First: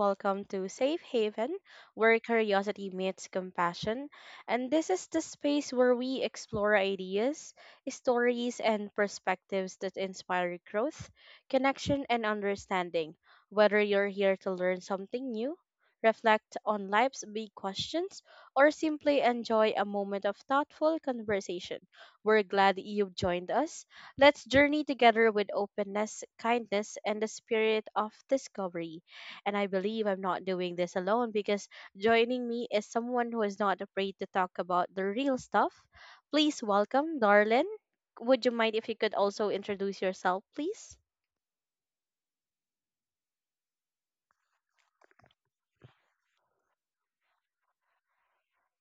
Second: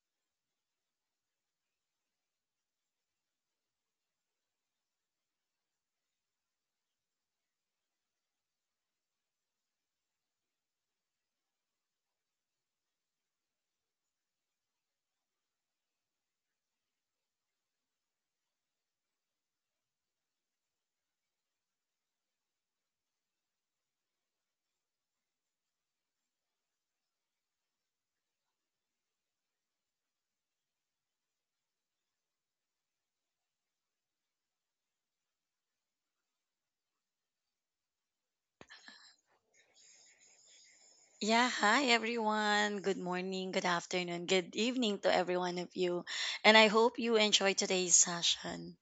Welcome to Safe Haven, where curiosity meets compassion. And this is the space where we explore ideas, stories, and perspectives that inspire growth, connection, and understanding. Whether you're here to learn something new, reflect on life's big questions, or simply enjoy a moment of thoughtful conversation, we're glad you've joined us. Let's journey together with openness, kindness, and the spirit of discovery. And I believe I'm not doing this alone because joining me is someone who is not afraid to talk about the real stuff. Please welcome Darlin. Would you mind if you could also introduce yourself, please? Yeah, hi everyone. Good morning, good afternoon, good evening to every one of you. And I hope you enjoy today's session.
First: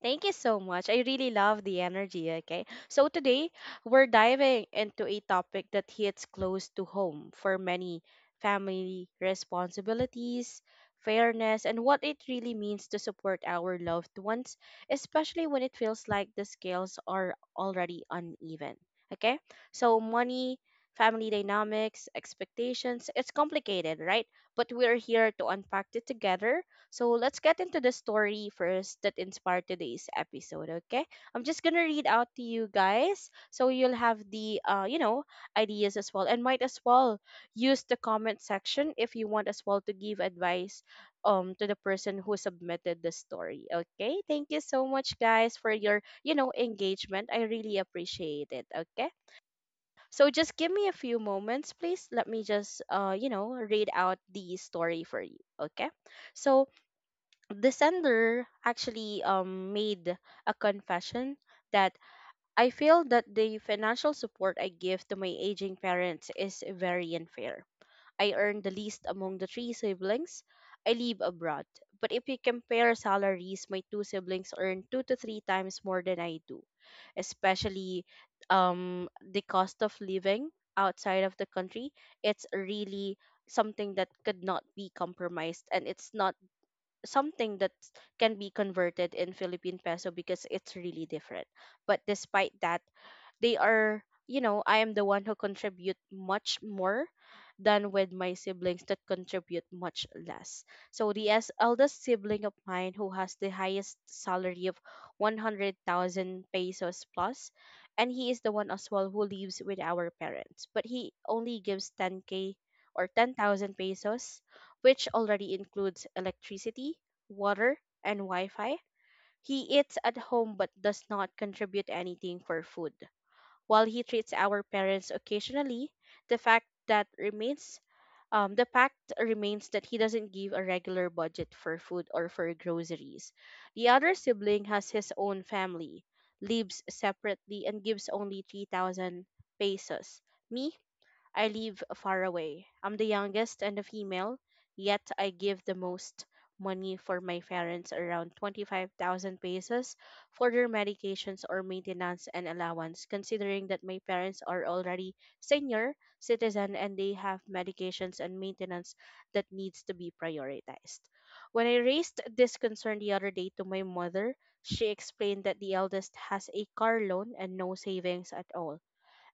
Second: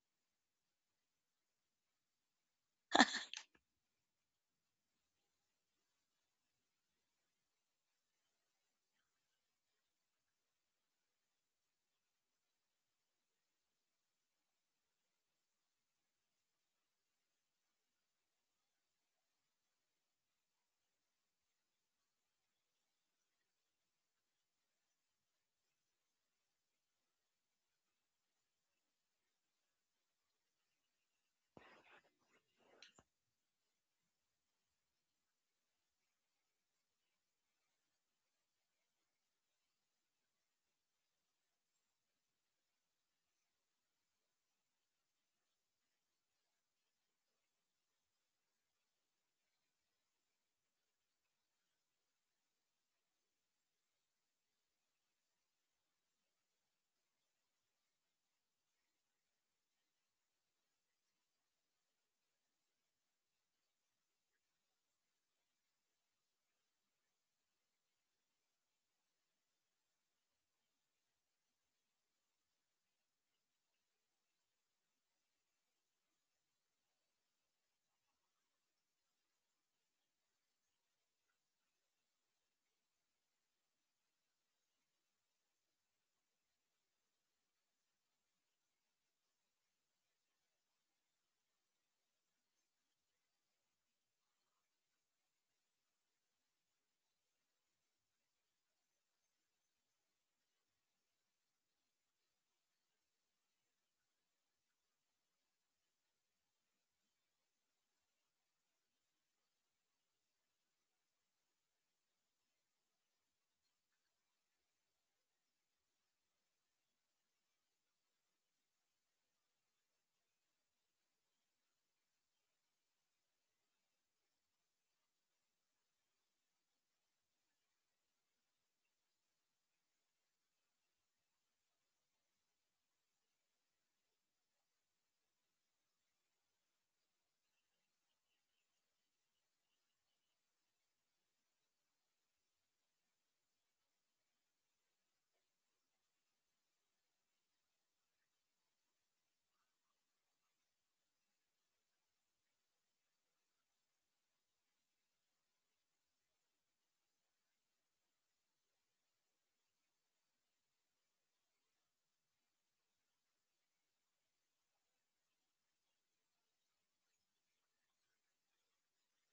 Thank you so much. I really love the energy. Okay. So today we're diving into a topic that hits close to home for many family responsibilities, fairness, and what it really means to support our loved ones, especially when it feels like the scales are already uneven. Okay. So money, family dynamics, expectations, it's complicated, right? But we're here to unpack it together, so let's get into the story first that inspired today's episode, okay? I'm just gonna read out to you guys so you'll have the ideas as well. And might as well use the comment section if you want as well to give advice to the person who submitted the story. Okay? Thank you so much guys for your engagement. I really appreciate it, okay? So just give me a few moments, please. Let me just read out the story for you, okay? So the sender actually made a confession that I feel that the financial support I give to my aging parents is very unfair. I earn the least among the three siblings. I live abroad. But if you compare salaries, my two siblings earn two to three times more than I do, especially um, the cost of living outside of the country. It's really something that could not be compromised, and it's not something that can be converted in Philippine peso because it's really different. But despite that, they are you know I am the one who contribute much more than with my siblings that contribute much less. So the as eldest sibling of mine who has the highest salary of 100,000 pesos plus, and he is the one as well who lives with our parents, but he only gives 10K or 10,000 pesos, which already includes electricity, water, and wi-fi. He eats at home but does not contribute anything for food. While he treats our parents occasionally, the fact that remains the fact remains that he doesn't give a regular budget for food or for groceries. The other sibling has his own family, lives separately, and gives only 3,000 pesos. Me, I live far away. I'm the youngest and a female, yet I give the most money for my parents, around 25,000 pesos for their medications or maintenance and allowance, considering that my parents are already senior citizen and they have medications and maintenance that needs to be prioritized. When I raised this concern the other day to my mother, she explained that the eldest has a car loan and no savings at all,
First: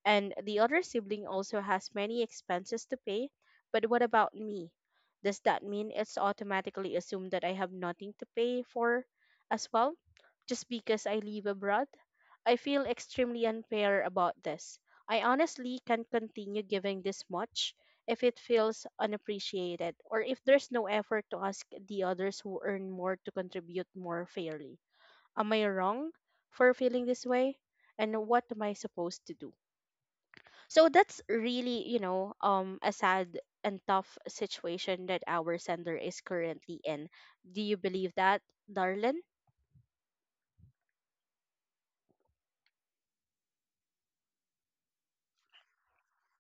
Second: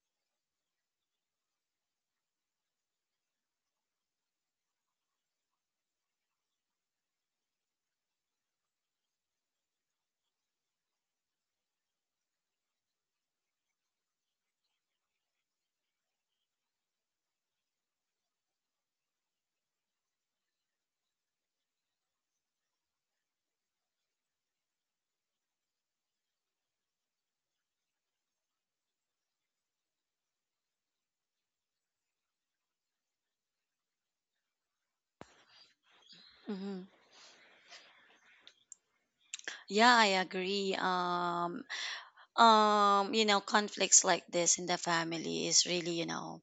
and the other sibling also has many expenses to pay, but what about me? Does that mean it's automatically assumed that I have nothing to pay for as well? Just because I live abroad? I feel extremely unfair about this. I honestly can't continue giving this much if it feels unappreciated, or if there's no effort to ask the others who earn more to contribute more fairly. Am I wrong for feeling this way? And what am I supposed to do? So that's really, a sad and tough situation that our sender is currently Mhm. in. Do you believe that, Darlin? Yeah, I agree. You know, conflicts like this in the family is really, you know,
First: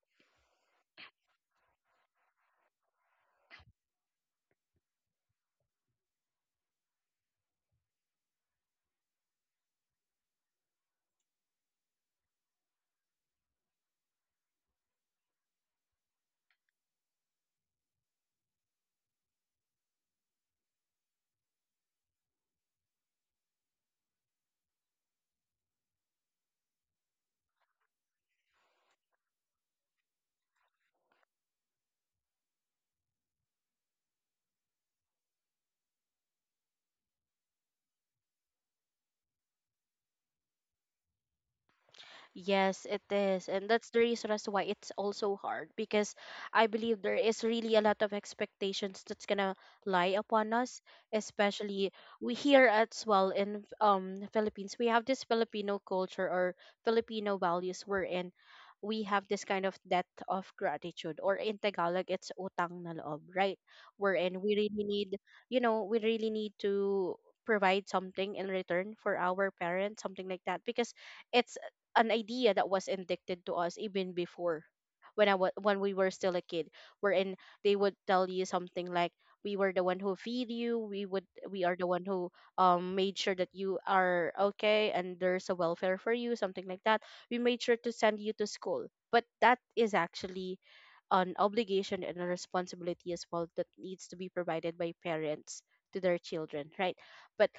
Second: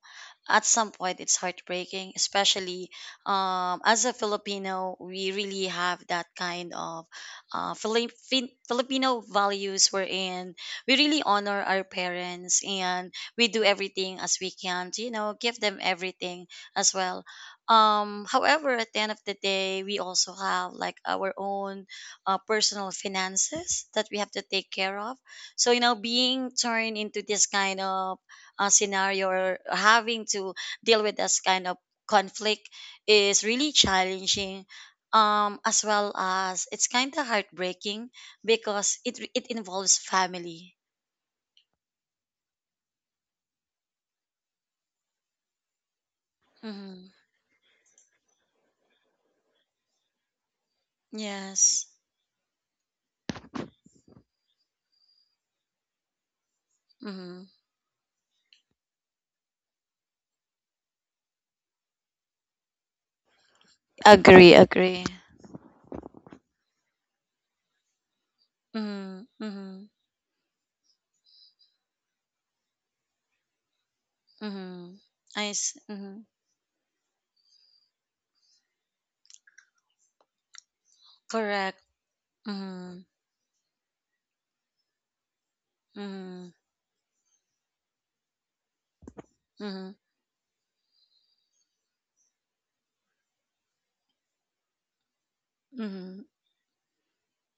at some point it's heartbreaking, especially as a filipino, we really have that kind of filipino values wherein we really honor our parents, and we do everything as we can to, you know, give them everything as well. Um, however, at the end of the day, we also have like our own personal finances that we have to take care of, so, you know, being turned into this kind of scenario or having to deal with this kind of conflict is really challenging. As well as it's kind of heartbreaking because it involves family. Yes, it is. And that's the reason as to why it's also hard because I believe Mm-hmm. there is really a lot of expectations that's gonna lie upon us, Yes. especially we here as well in Philippines. We have this Filipino culture or Filipino Mm-hmm. values wherein we have this kind of debt of gratitude, or in Tagalog it's utang na loob, right? Wherein Agree. we really Agree. need, we really need to provide something in return for Mm-hmm. our Mm-hmm. parents, something like that, because it's an idea that was indicted to us even before Mm-hmm. when I was I when see. we were Mm-hmm. still a kid, wherein they would tell you something like we were the one who feed you, we are Correct. the one who Mm-hmm. made sure that you are okay and there's a welfare for you, Mm-hmm. something like that. We made sure to send you to school. But that Mm-hmm. is actually an obligation and a responsibility as well that needs to be provided by parents to their Mm-hmm. children, right? But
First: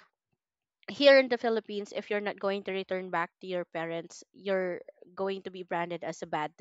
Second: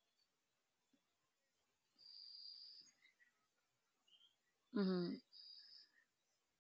here in the Philippines, if you're not going to return back to your parents, you're Mm-hmm. going to be branded as a bad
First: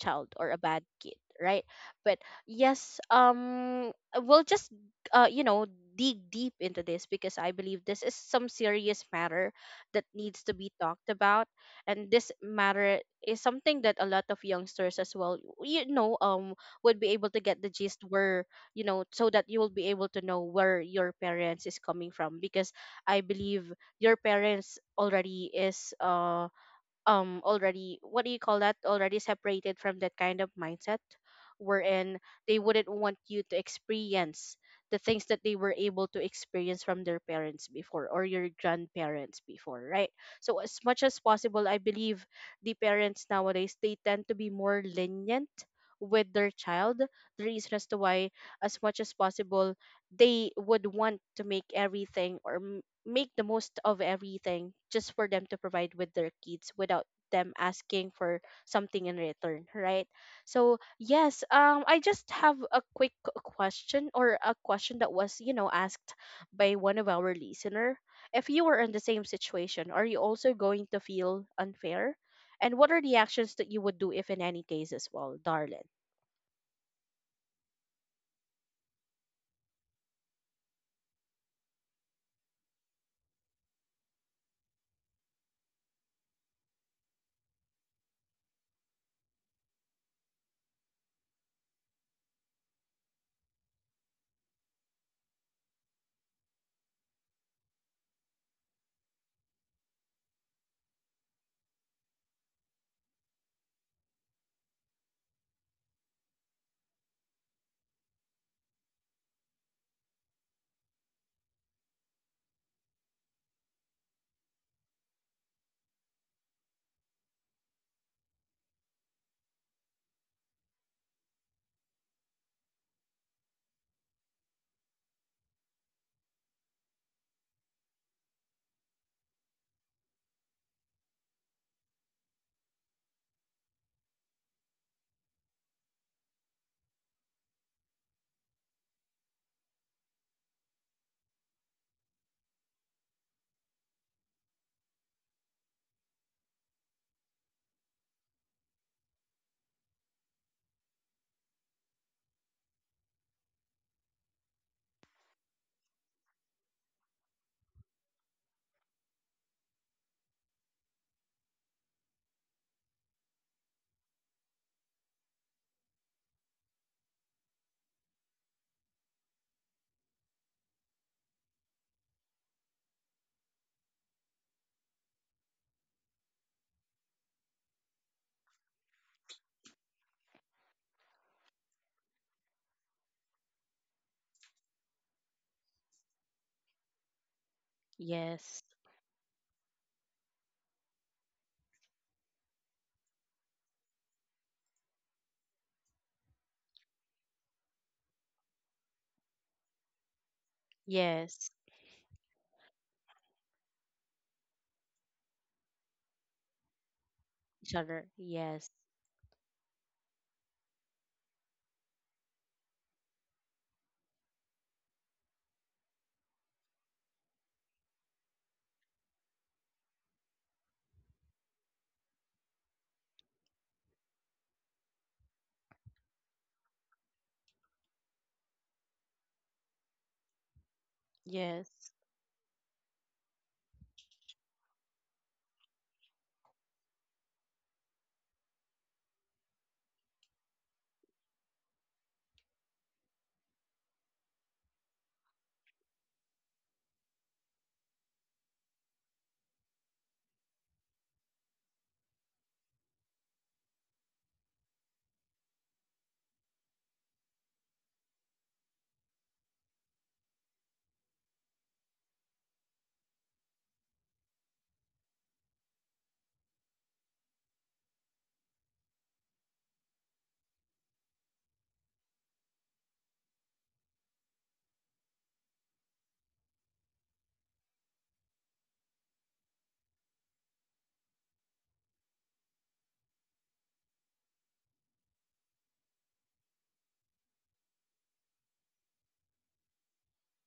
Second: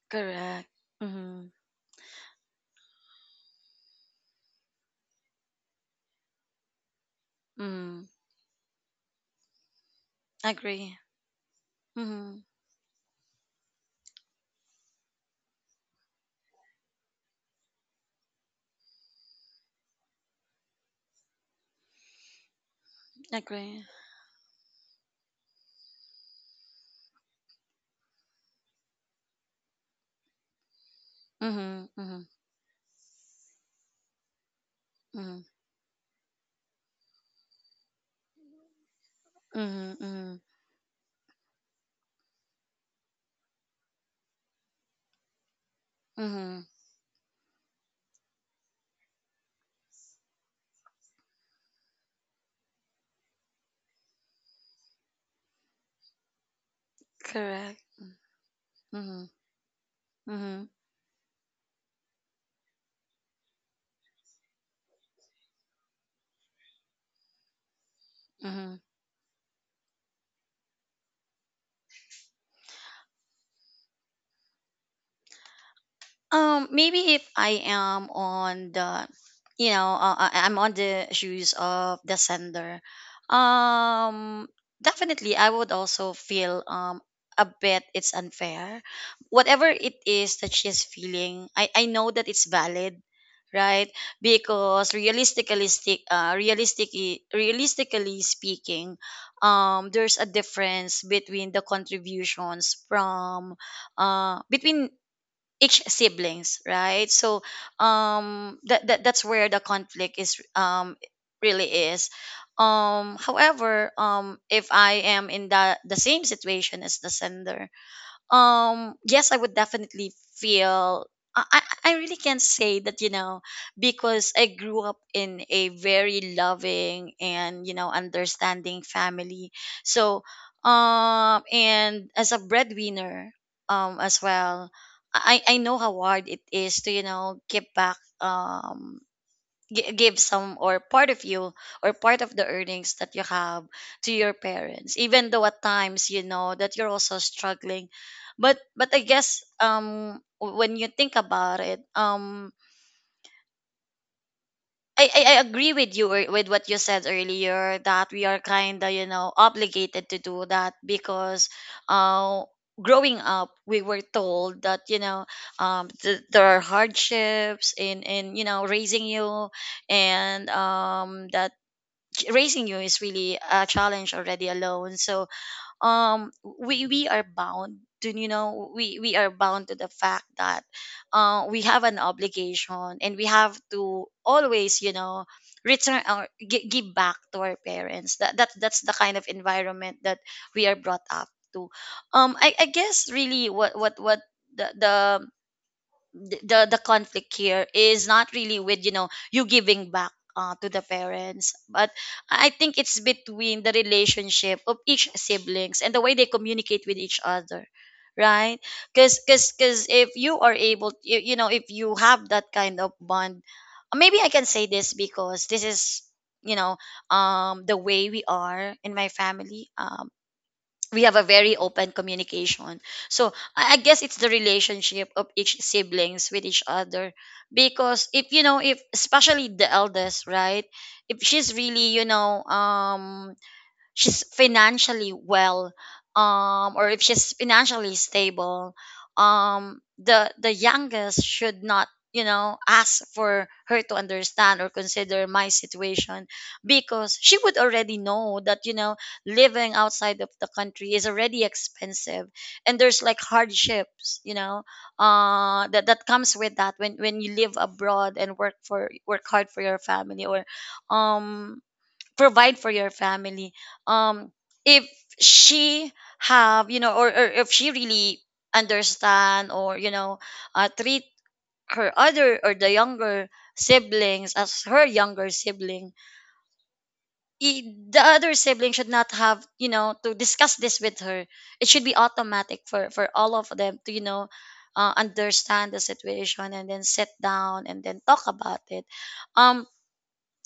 child or a Correct. bad kid, Mm-hmm. right? But yes, we'll just uh, you know, dig deep into this because I believe Mm-hmm. this is some serious matter that needs to be Agree. talked about, and this Mm-hmm. matter is something that a lot of youngsters as well, would be able to get the gist, where, so that you will be able to know where your parents is coming from, because I believe Agree. your parents already is already, what do you call that, already separated from that kind of mindset, Mm-hmm. wherein Mm-hmm. they wouldn't want you to experience the things Mm-hmm. that they were able to experience from their parents before or your grandparents before, Mm-hmm. right? Mm-hmm. So as much as possible, I believe the parents nowadays they tend to be more lenient with their Mm-hmm. child, the reason as to why as much as possible they would want to make everything or make the most of everything just for them to provide with their kids without them Correct. asking for something in Mm-hmm. return, right? Mm-hmm. So yes, I just have a quick question, or a question that was, asked by one of our listener: if you Mm-hmm. were in the same situation, are you also going to feel unfair, and what are the actions that you would do if in any case as well, Darlin? Maybe if I am on the, you know, I'm on the shoes of the sender. Um, definitely, I would also feel a bit it's unfair. Whatever it is that she's feeling, I know that it's valid, right? Because realistically speaking, there's a difference between the contributions from, between each siblings, right? So that that's where the conflict is really is. Um, however, if I am in the same situation as the sender, um, yes, I would definitely feel I, I I really can say that, you know, because I grew up in a very loving and, you know, understanding family. So um, and as a breadwinner as well, i know how hard it is to, you know, give back give some or part of you or part of the earnings that you have to your parents, even though at times you know that you're also struggling. But I guess when you think about it I agree with you with what you said earlier that we are kind of, you know, obligated to do that because uh growing up, we were told that, you know, there are hardships in, you know, raising you, and that raising you is really a challenge already alone. So um we are bound to, you know, we are bound to the fact that we have an obligation, and we have to always, you know, return or give back to our parents. That Yes. that's the kind of environment that we are brought up to. Um, I guess really, what the th- the conflict here is not really with, you know, you giving back to the Yes, parents, but I think it's between the relationship of each siblings and the way they communicate with each other, each other. right? Yes, Because if you are able you know, if you have that kind of bond, maybe I can say this because this is, you know, the way we are in my family we have a very open communication. So I guess it's the relationship of each siblings with each other. Because if you know, if especially the eldest, right? If she's yes, really, you know, she's financially well um, or if she's financially stable um, the youngest should not, you know, ask for her to understand or consider my situation because she would already know that, you know, living outside of the country is already expensive, and there's like hardships, you know, that that comes with that when you live abroad and work for work hard for your family or um provide for your family. Um, if she have, you know, or if she really understand or, you know, treat her other or the younger siblings as her younger sibling, the other sibling should not have, you know, to discuss this with her. It should be automatic for all of them to, you know, understand the situation and then sit down and then talk about it. Um,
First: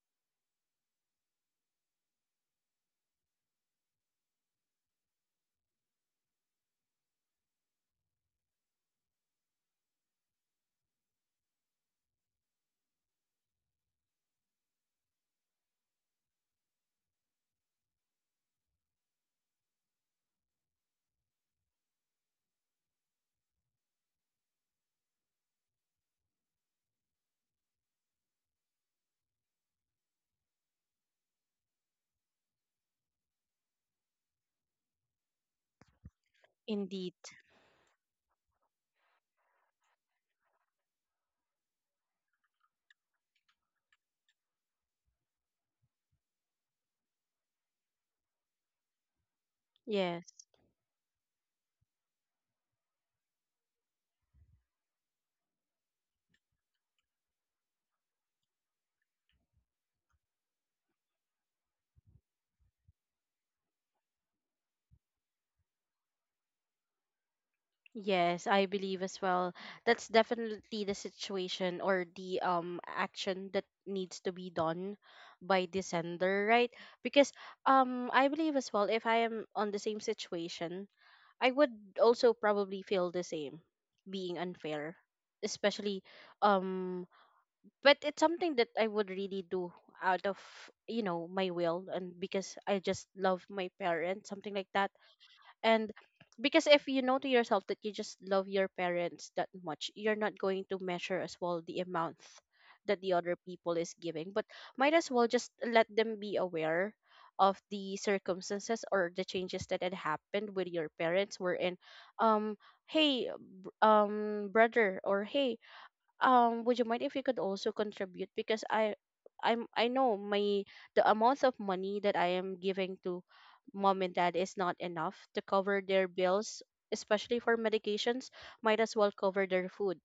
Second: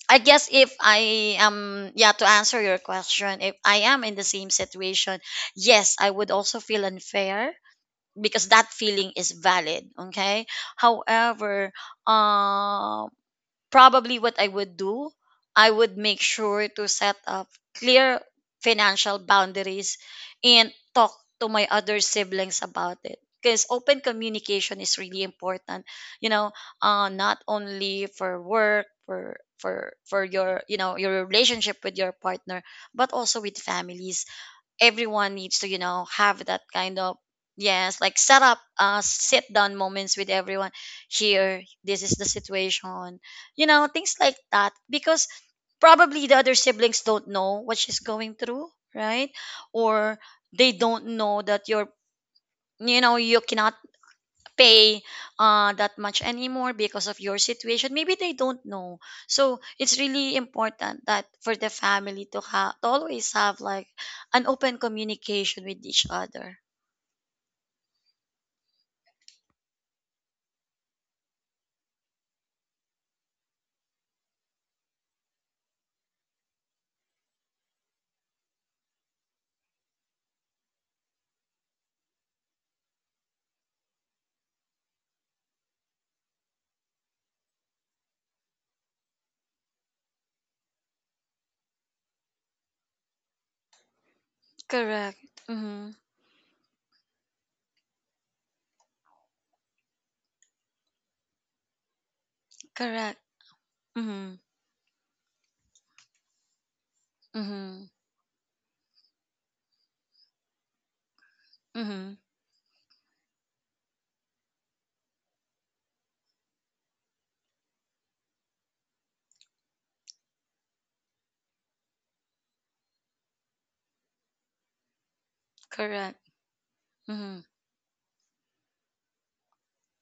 I guess if I am, yeah, to answer your question, if I am in the same situation, yes, I would also feel unfair because that feeling is valid. Okay. However, um, probably what I would do, I would make sure to set up clear financial boundaries and talk to my other siblings about it. Because open communication is really important, you know, not only for work, for your, you know, your relationship with your partner, but also with families. Everyone needs to, you know, have that kind indeed. of, yes, like set up sit down moments with everyone. Here, this is the situation, you know, things like that because probably the other siblings don't know what she's going through, right? Or Yes, they don't know that you're, you know, you cannot pay that much anymore because of your situation. Maybe they don't know. So it's really important that for the family to have to always have like an open communication with each other. yes, I believe as well. That's definitely the situation or the action that needs to be done by the sender, right? Because I believe as well, if I am on the same situation, I would also probably feel the same, being unfair, especially, um but it's something that I would really do out of, my will, and because I just love my parents, something like that. Correct. And Mm-hmm. because if you know to yourself that you just love your parents that much, you're not going to measure as well the amount that the Correct. other people is giving, Mm-hmm. but might as well just let them be aware of Mm-hmm. the circumstances or the changes that had happened with your parents, were in, Mm-hmm. um hey, brother, or hey, would you mind if you could also contribute, because I know my, the amount of money that I am giving to mom and dad is not enough to cover their Correct. bills, especially Mm-hmm. for medications, might as well cover their food,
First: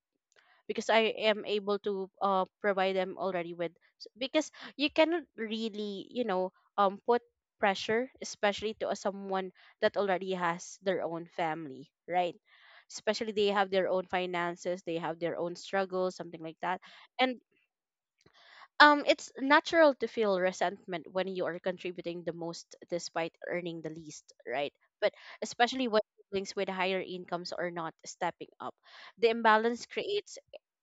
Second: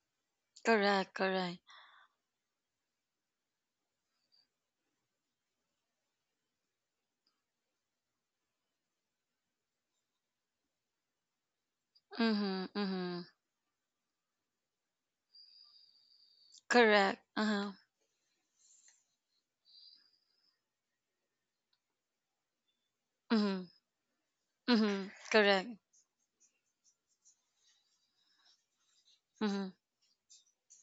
because I Correct. am Correct. able to provide them already with, because you cannot really, put pressure, especially to a someone that already has their own family, right? Mm-hmm. Mm-hmm. Especially they have their own finances, they have their own struggles, something like that. Correct. And Uh-huh. It's natural to feel resentment when you are contributing the most despite Mm-hmm. earning the least, right? Mm-hmm. But Correct. especially when siblings with higher incomes are not stepping up. The Mm-hmm. imbalance creates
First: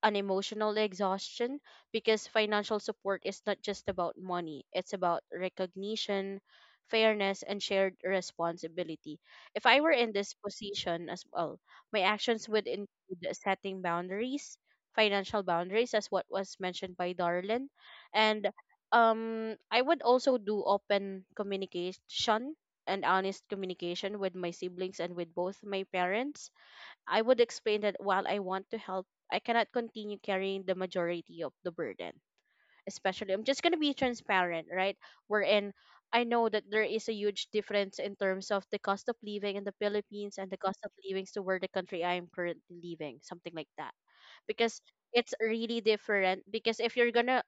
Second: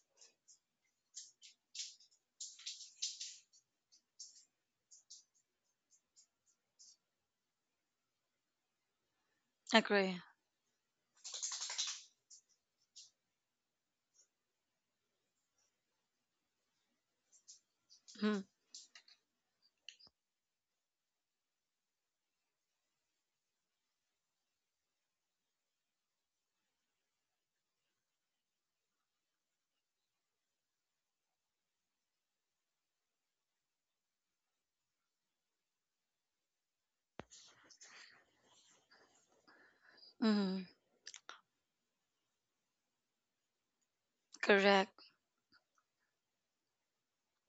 an emotional exhaustion, because financial support is not just about money, it's about recognition, fairness, and shared responsibility. If I were in Agree. this position as well, my actions would include setting boundaries, financial boundaries, as what was mentioned by Darlene. Mm-hmm. And I would also do open communication and honest communication with my siblings and with both my parents. I would explain that while I want to help, I cannot continue carrying the majority of the burden, especially. I'm just going to be transparent, right, wherein I know that there is a huge difference in terms of the cost of living in the Philippines and the Mm-hmm. cost of living to where the country I am currently living, something like that. Because Correct. it's really different, because if you're gonna,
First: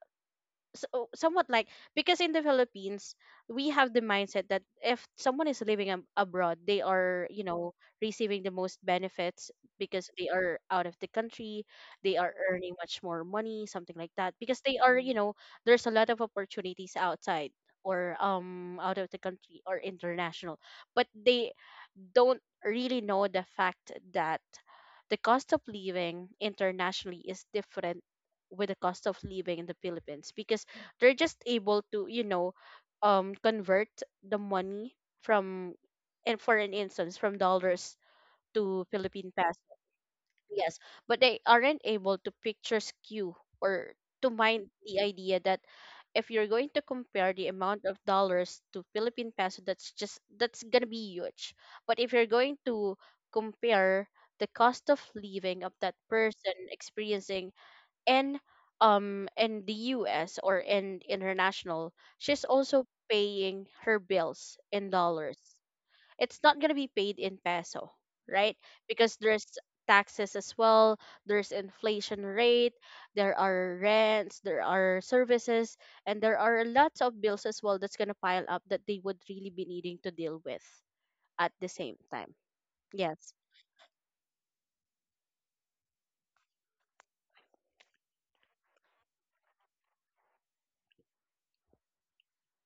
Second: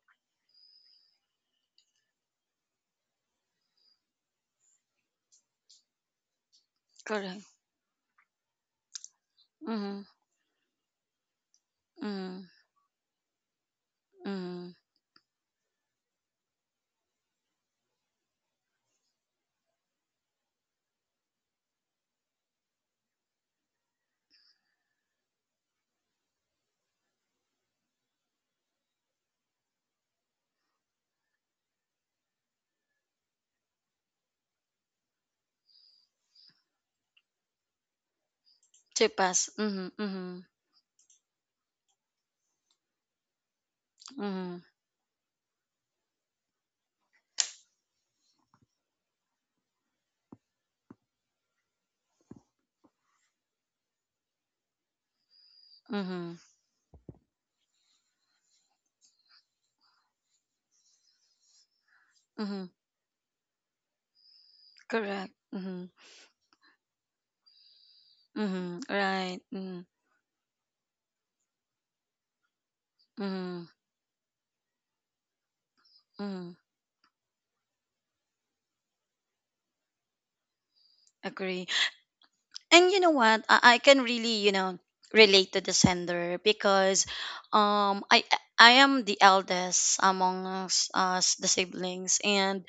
so, oh, somewhat like, because in the Philippines we have the mindset that if someone is living abroad, they are, Correct. you know, receiving the most benefits Mm-hmm. because they are out of the country, they are Mm-hmm. earning much more money, something like that, because Mm-hmm. they are, you know, there's a lot of opportunities outside, or out of the country or international. But they don't really know the fact that the cost of living internationally is different with the cost of living in the Philippines, because they're just able to, convert the money from, and for an instance, from dollars to To Philippine pass. peso. Mhm. Mhm. Yes, but they aren't able to picture skew or to Mhm. mind the idea that if you're going to compare the amount of dollars to Philippine peso, that's just, that's gonna be huge. But if you're going to compare the cost of living of that Mhm. person experiencing in in the US, or in international, she's Mhm. also paying her bills in Correct. dollars. Mhm. It's not going to be paid in peso, right? Mhm. Because Right. there's Mhm. taxes as well, there's inflation rate, there Mhm. are rents, there are services, and there Mhm. are lots of bills as well that's going to pile up that they would really be needing to deal with at Agree. the same time. And you know Yes. what? I can really, you know, relate to the sender because um I I am the eldest amongst us the siblings, and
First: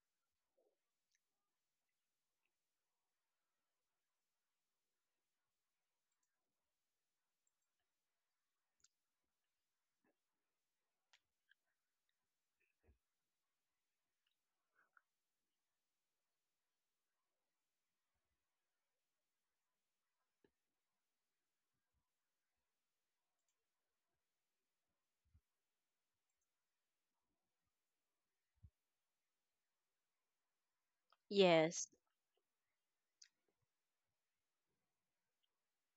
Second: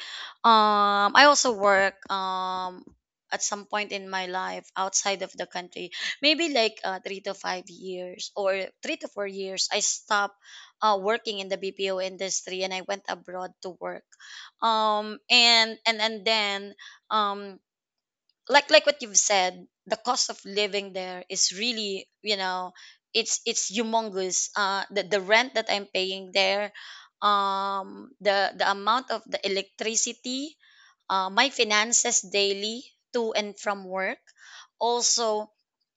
I also work at some point in my life outside of the country, maybe like 3 to 5 years or 3 to 4 years I stopped working in the bpo industry and I went abroad to work. Um, and then um, like what you've said, the cost of living there is really, you know, it's humongous. Uh, the rent that I'm paying there um, the amount of the electricity, my Yes, finances daily to and from work, also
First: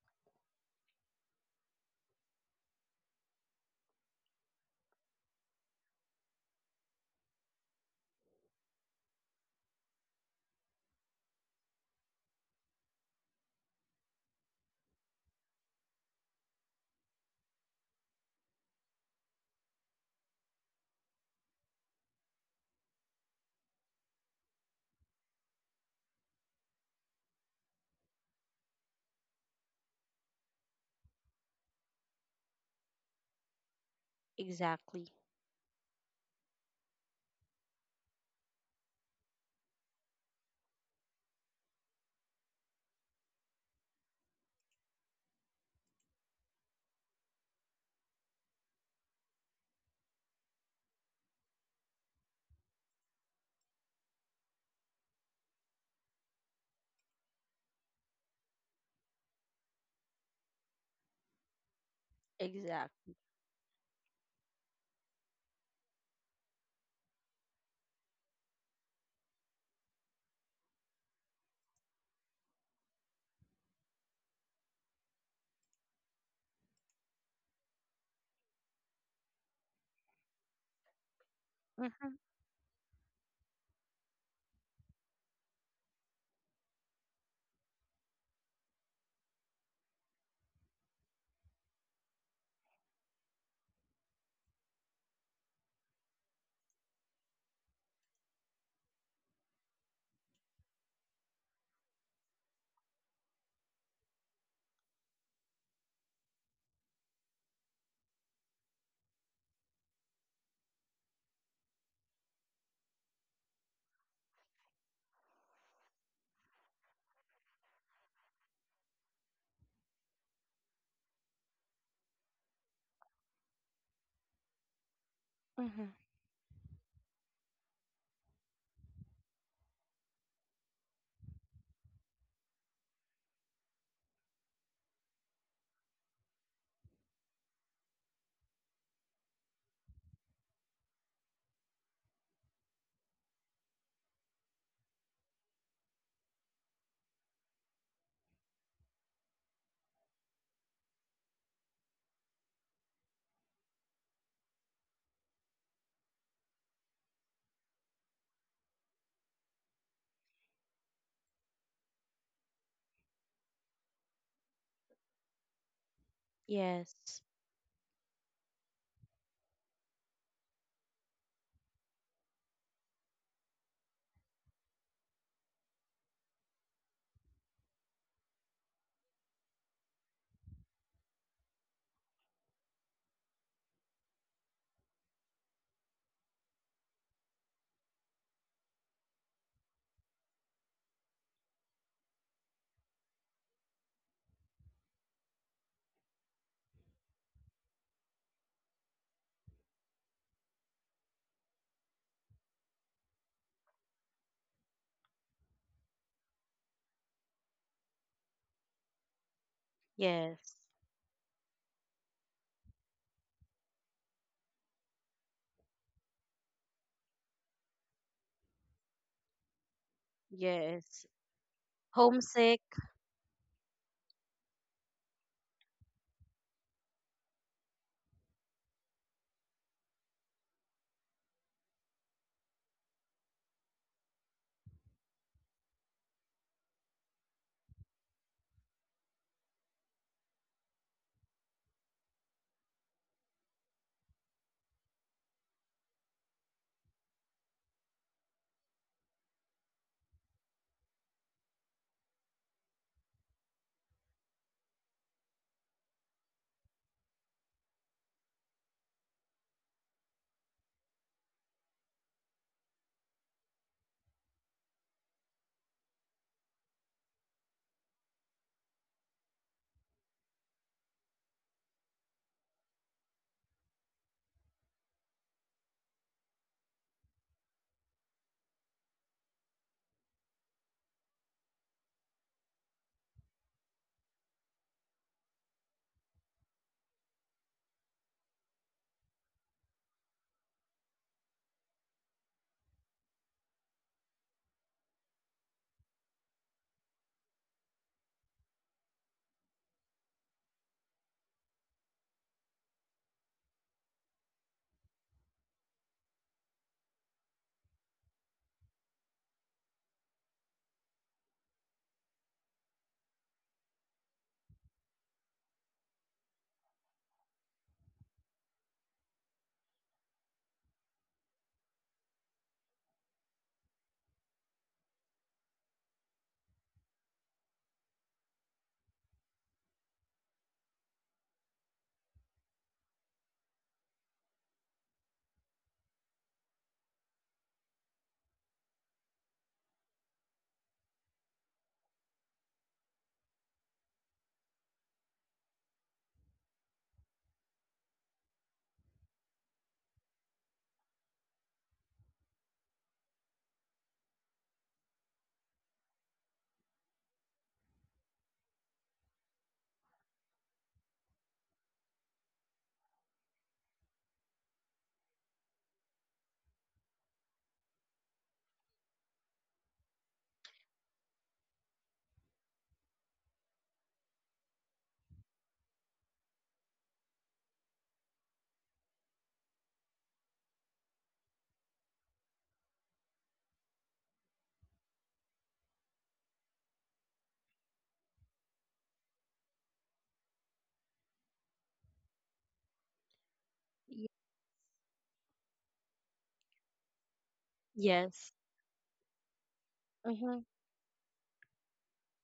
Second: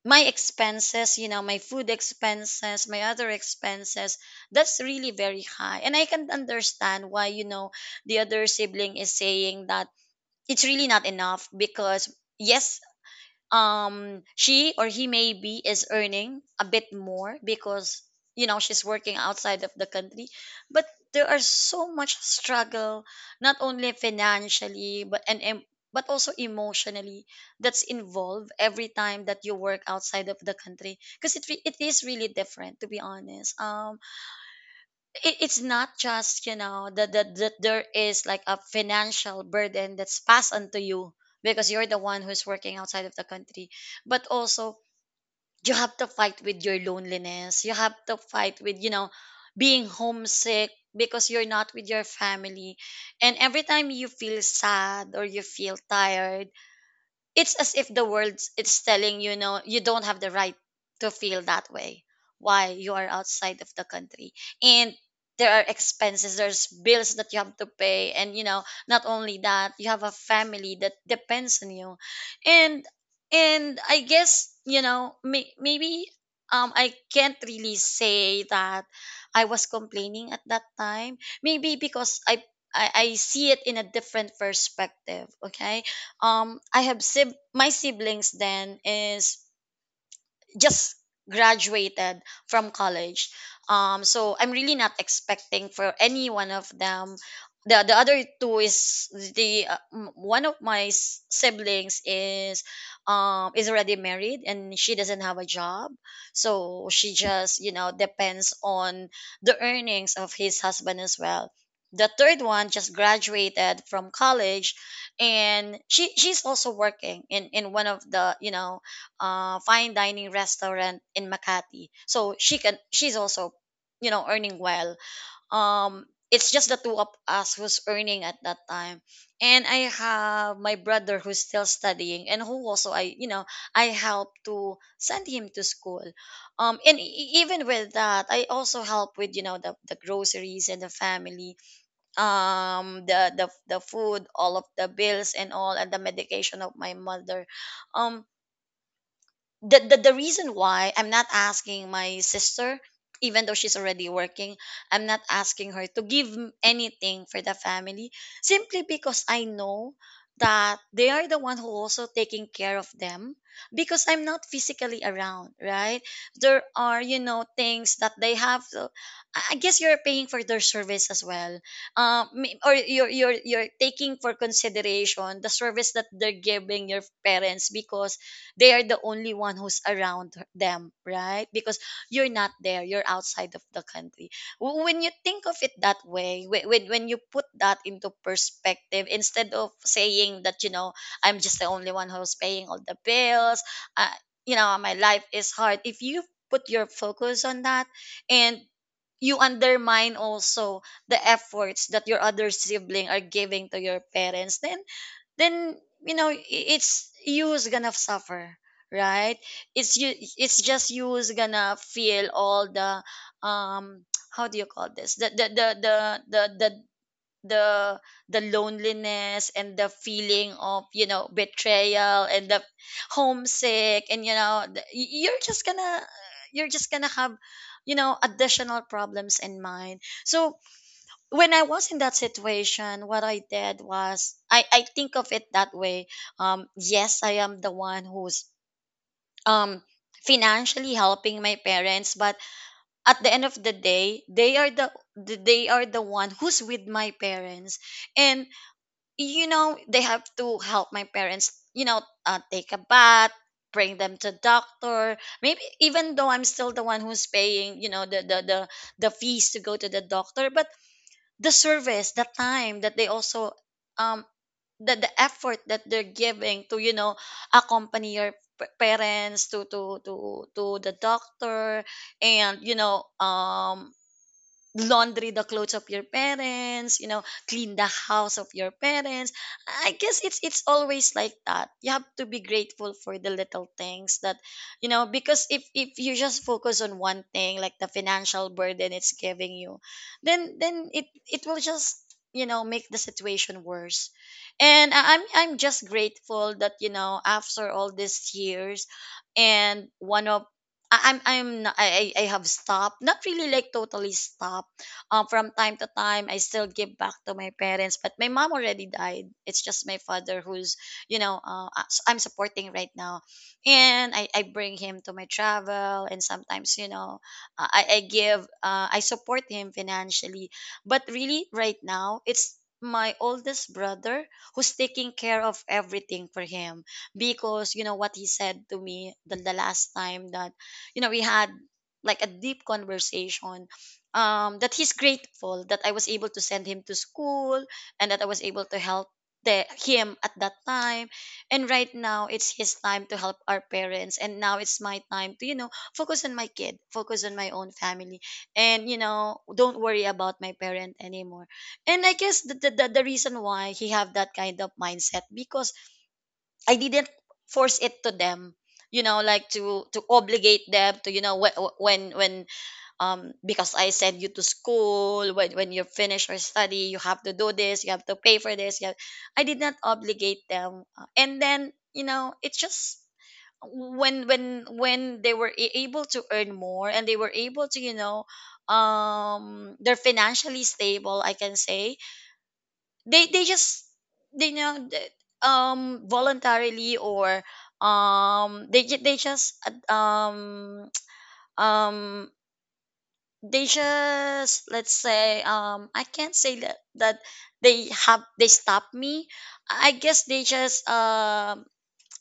my expenses, you know, my food expenses, my other expenses, that's really very high. And I can understand why, you know, the other sibling is saying that it's really not enough because yes, she or he maybe is earning a bit more because, you know, she's working outside of the country, but there are so much struggle, not only financially, but and, em but also emotionally, that's involved every time that you work outside of the country because it is really different, to be honest. Um, exactly. it, it's not just, you know, that there is like a financial burden that's passed onto you because you're the one who's working outside of the country, but also you have to fight with your loneliness, you have to fight with, you know, being homesick because you're not with your family. And every time you feel sad or you feel tired, it's as if the world it's telling, you know, you don't have the right to feel that way. Why Exact. you are outside of the country? And there are expenses, there's bills that you have to pay. And, you know, not only that, you have a family that depends on you. and and I guess, you know, maybe I can't really say that I was complaining at that time, maybe Mhm. because I see it in a different perspective. Okay, I have my siblings then is just graduated from college. Um, so I'm really not expecting for any one of them. The other two is the one of my siblings is already married and she doesn't have a job, so she just, you know, depends on the earnings of his husband as well. The third one just graduated from college, and she's also working in one of the, you know, fine dining restaurant in Makati. So she can she's also, you know, earning well. Mhm. It's just the two of us who's earning at that time, and I have my brother who's still studying and who also I, you know, I help to send him to school. And even with that, I also help with, you know, the groceries and the family, the food, all of the bills and all, and the medication of my mother. Um, the reason why I'm not asking my sister, even though she's already working, I'm not asking her to give anything for the family, simply because I know that they are the one who also taking care of them because I'm not physically around, right? There are, you Yes. know, things that they have to, I guess you're paying for their service as well. Or you're taking for consideration the service that they're giving your parents because they are the only one who's around them, right? Because you're not there, you're outside of the country. W- When you think of it that way whe- when you put that into perspective instead of saying that, you know, I'm just the only one who's paying all the bills, uh, you know, my life is hard. If you put your focus on that and you undermine also the efforts that your other sibling are giving to your parents, then then you know, it's you who's gonna suffer, right? It's you, Yes. it's just you who's gonna feel all the um how do you call this, the, the the the loneliness and the feeling of, Yes. you know, betrayal and Homesick. the homesick and you know you're just gonna have, you know, additional problems in mind. So when I was in that situation, what I did was I think of it that way. Yes, I am the one who's um financially helping my parents, but at the end of the day, they are the they are the one who's with my parents, and you know they have to help my parents. You know, take a bath, bring them to doctor. Maybe even though I'm still the one who's paying, you know, the fees to go to the doctor, but the service, the time that they also um the effort that they're giving to, you know, accompany your parents to the doctor and you know, um, laundry the clothes of your parents, you know, clean the house of your parents. I guess it's always like that, you have to be grateful for the little things that, you know, because if you just focus on one thing like the financial burden it's giving you, then it will just, you know, make the situation worse. And I'm just grateful that, you know, after all these years and one of I have stopped, not really like totally stop. Um, from time to time I still give back to my parents, but my mom already died, it's just my father who's, you know, I'm supporting right now. And I bring him to my travel and sometimes, you know, I give, I support him financially. But really right now it's my oldest brother who's taking care of everything for him, because you know what he said to me the last time that, you know, we had like a deep conversation. Um, that he's grateful that I was able to send him to school and that I was able to help him at that time. And right now, it's his time to help our parents. And now it's my time to, you know, focus on my kid, focus on my own family, and, you know, don't worry about my parent anymore. And I guess the reason why he have that kind of mindset, because I didn't force it to them, you know, like to obligate them to, you know, wh- wh- when because I send you to school, when you finish your study, you have to do this, you have to pay for this. You have, I did not obligate them. And then, you know, it's just when they were able to earn more and they were able to, you know, um, they're financially stable I can say. They just, they know that, um, voluntarily or um they just, uh, um um they y- just, let's say, um, I can't say that they have, Yes. they stop me. I guess Mm-hmm. they just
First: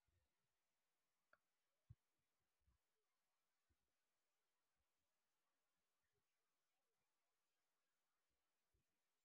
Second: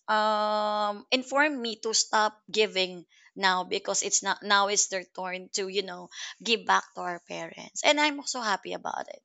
inform me to stop giving now, because it's not, now it's their turn to, you know, give back to our parents, and I'm also happy about it.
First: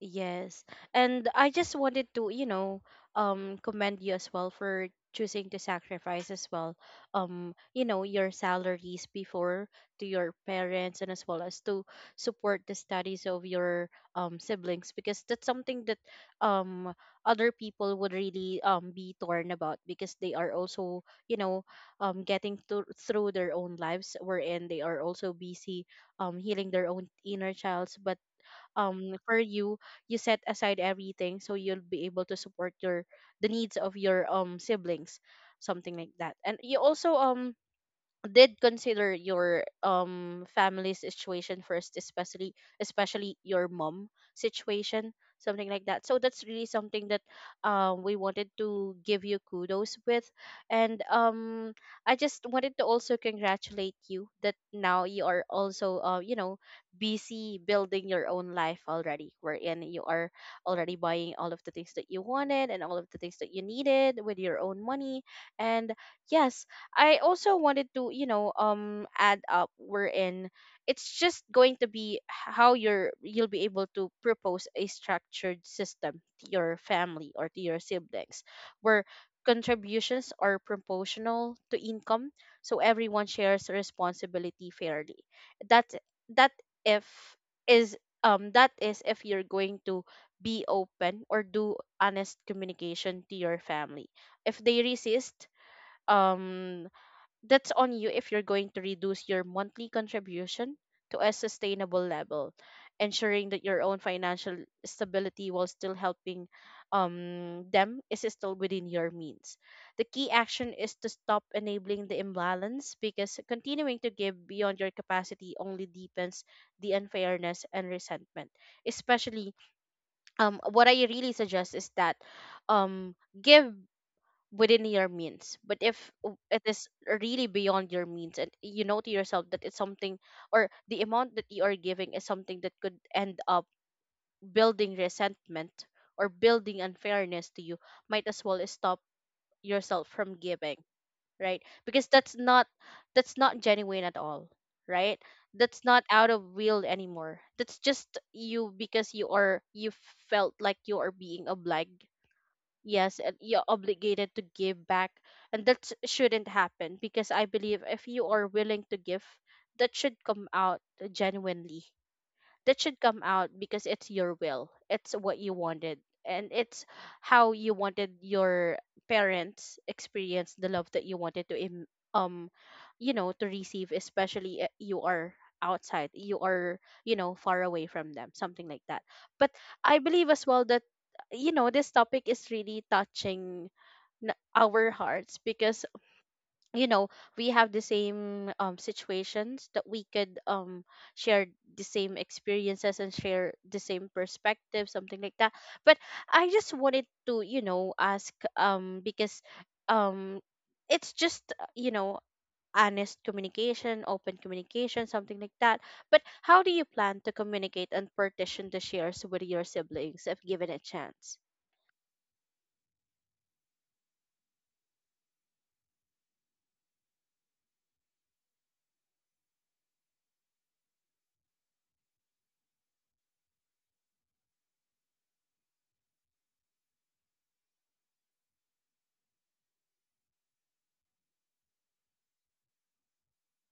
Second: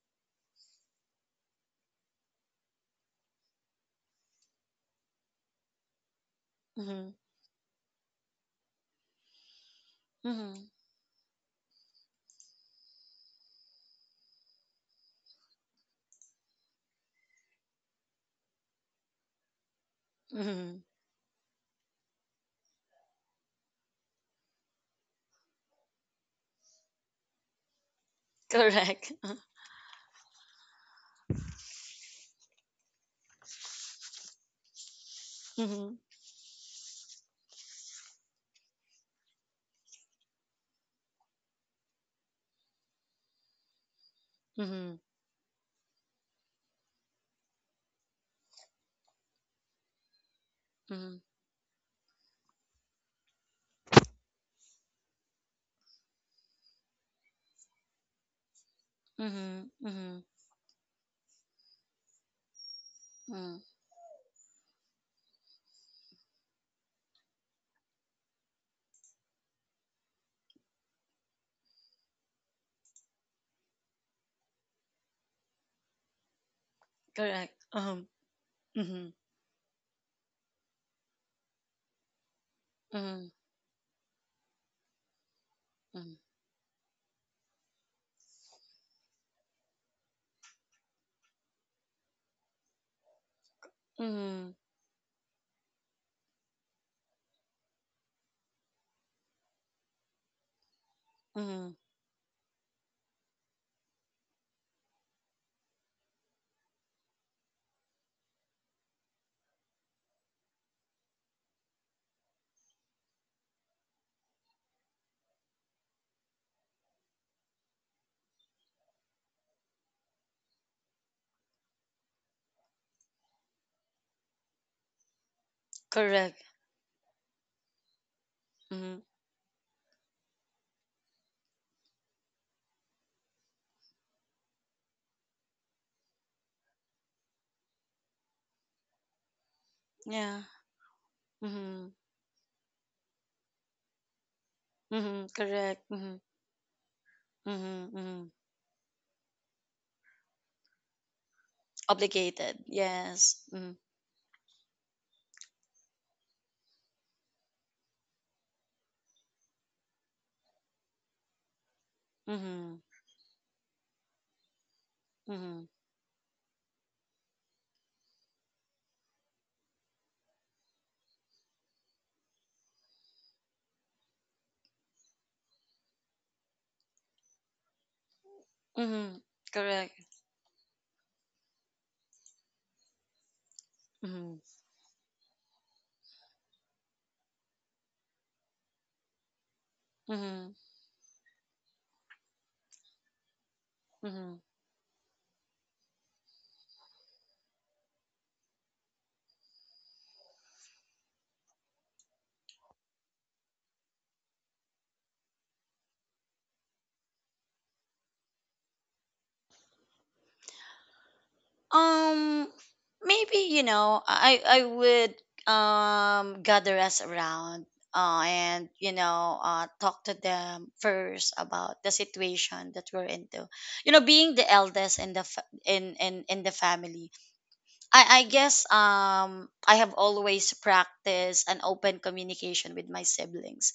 Yes. And I just wanted to, you know, commend you as well for choosing to sacrifice as well, Mm-hmm. You know, your salaries before, to your Mm-hmm. parents, and as well as to support the studies of your siblings, because that's something that um other people would really be torn about, because they are Mm-hmm. also, you know, getting to, through their own lives, wherein they are also busy healing their own inner childs. But Correct. For you, you set aside everything so you'll be able to support your, the needs of your siblings, mm-hmm. something like that. And you also did consider your family situation first, especially, especially your mom Mm-hmm. situation, something like that. So that's really something that we wanted to give you kudos with. And Mm-hmm. I just wanted to also congratulate you that now you are also, you know, busy building your own life already, Mm-hmm. wherein you Mm-hmm. are already buying all of the things that you wanted and all of the things that you Mm. needed with your own money. And yes, I also wanted to, you know, add up wherein it's just going to be how you're, you'll be able to propose a structured system to your family or Correct. to your siblings, where Mm-hmm. contributions are proportional to income, so everyone Mm-hmm. shares responsibility fairly. That Mm-hmm. that if is that is if you're going to be open or do honest communication to your family. Mm-hmm. If they resist, um that's on you. If you're going to reduce your monthly contribution to a Mm-hmm. sustainable level, ensuring that your own financial stability while still helping, them is still within your means. The key action is to stop enabling the imbalance, because continuing to give beyond your capacity only deepens the unfairness and resentment. Especially, what I really suggest is that, um, give within your means. But if Correct. it is really beyond your means, and you know Mhm. to yourself that it's something, or the amount that you are giving is something that could end up building resentment or building unfairness to you, might as well stop yourself from Yeah. giving, right? Mm-hmm. Because that's not, that's not genuine at all, right? Mm-hmm. Correct. That's not Mm-hmm. out of will anymore. That's Mm-hmm. just Mm-hmm. you, because you are, you felt like you are being obliged. Obligated. Yes, and Yes. you're Mm-hmm. obligated to give back. And that shouldn't happen, because I believe if you are willing to give, that should come out genuinely. Mm-hmm. That should come out because it's your will, it's what you Mm-hmm. wanted, and it's how you wanted your parents experience the love that you wanted to um you know, to receive, especially, you are outside, you are, you know, far away from them, something like that. Mm-hmm. But Correct. I believe as well that, you know, this topic is really touching Mm-hmm. our hearts, because, you know, we have the same situations that we could Mm-hmm. Share, the same experiences and share the same Mm-hmm. perspective, something like that. But I just wanted to, you know, ask, because um it's just, you know, honest communication, open communication, something like that. But how do you plan to communicate and partition the shares with your siblings if given a chance? Um, maybe, you know, I would gather us around. And you know, talk to them first about the situation that we're into, you know, being the eldest in the fa- in the family. I guess, um, I have always practiced an open communication with my siblings,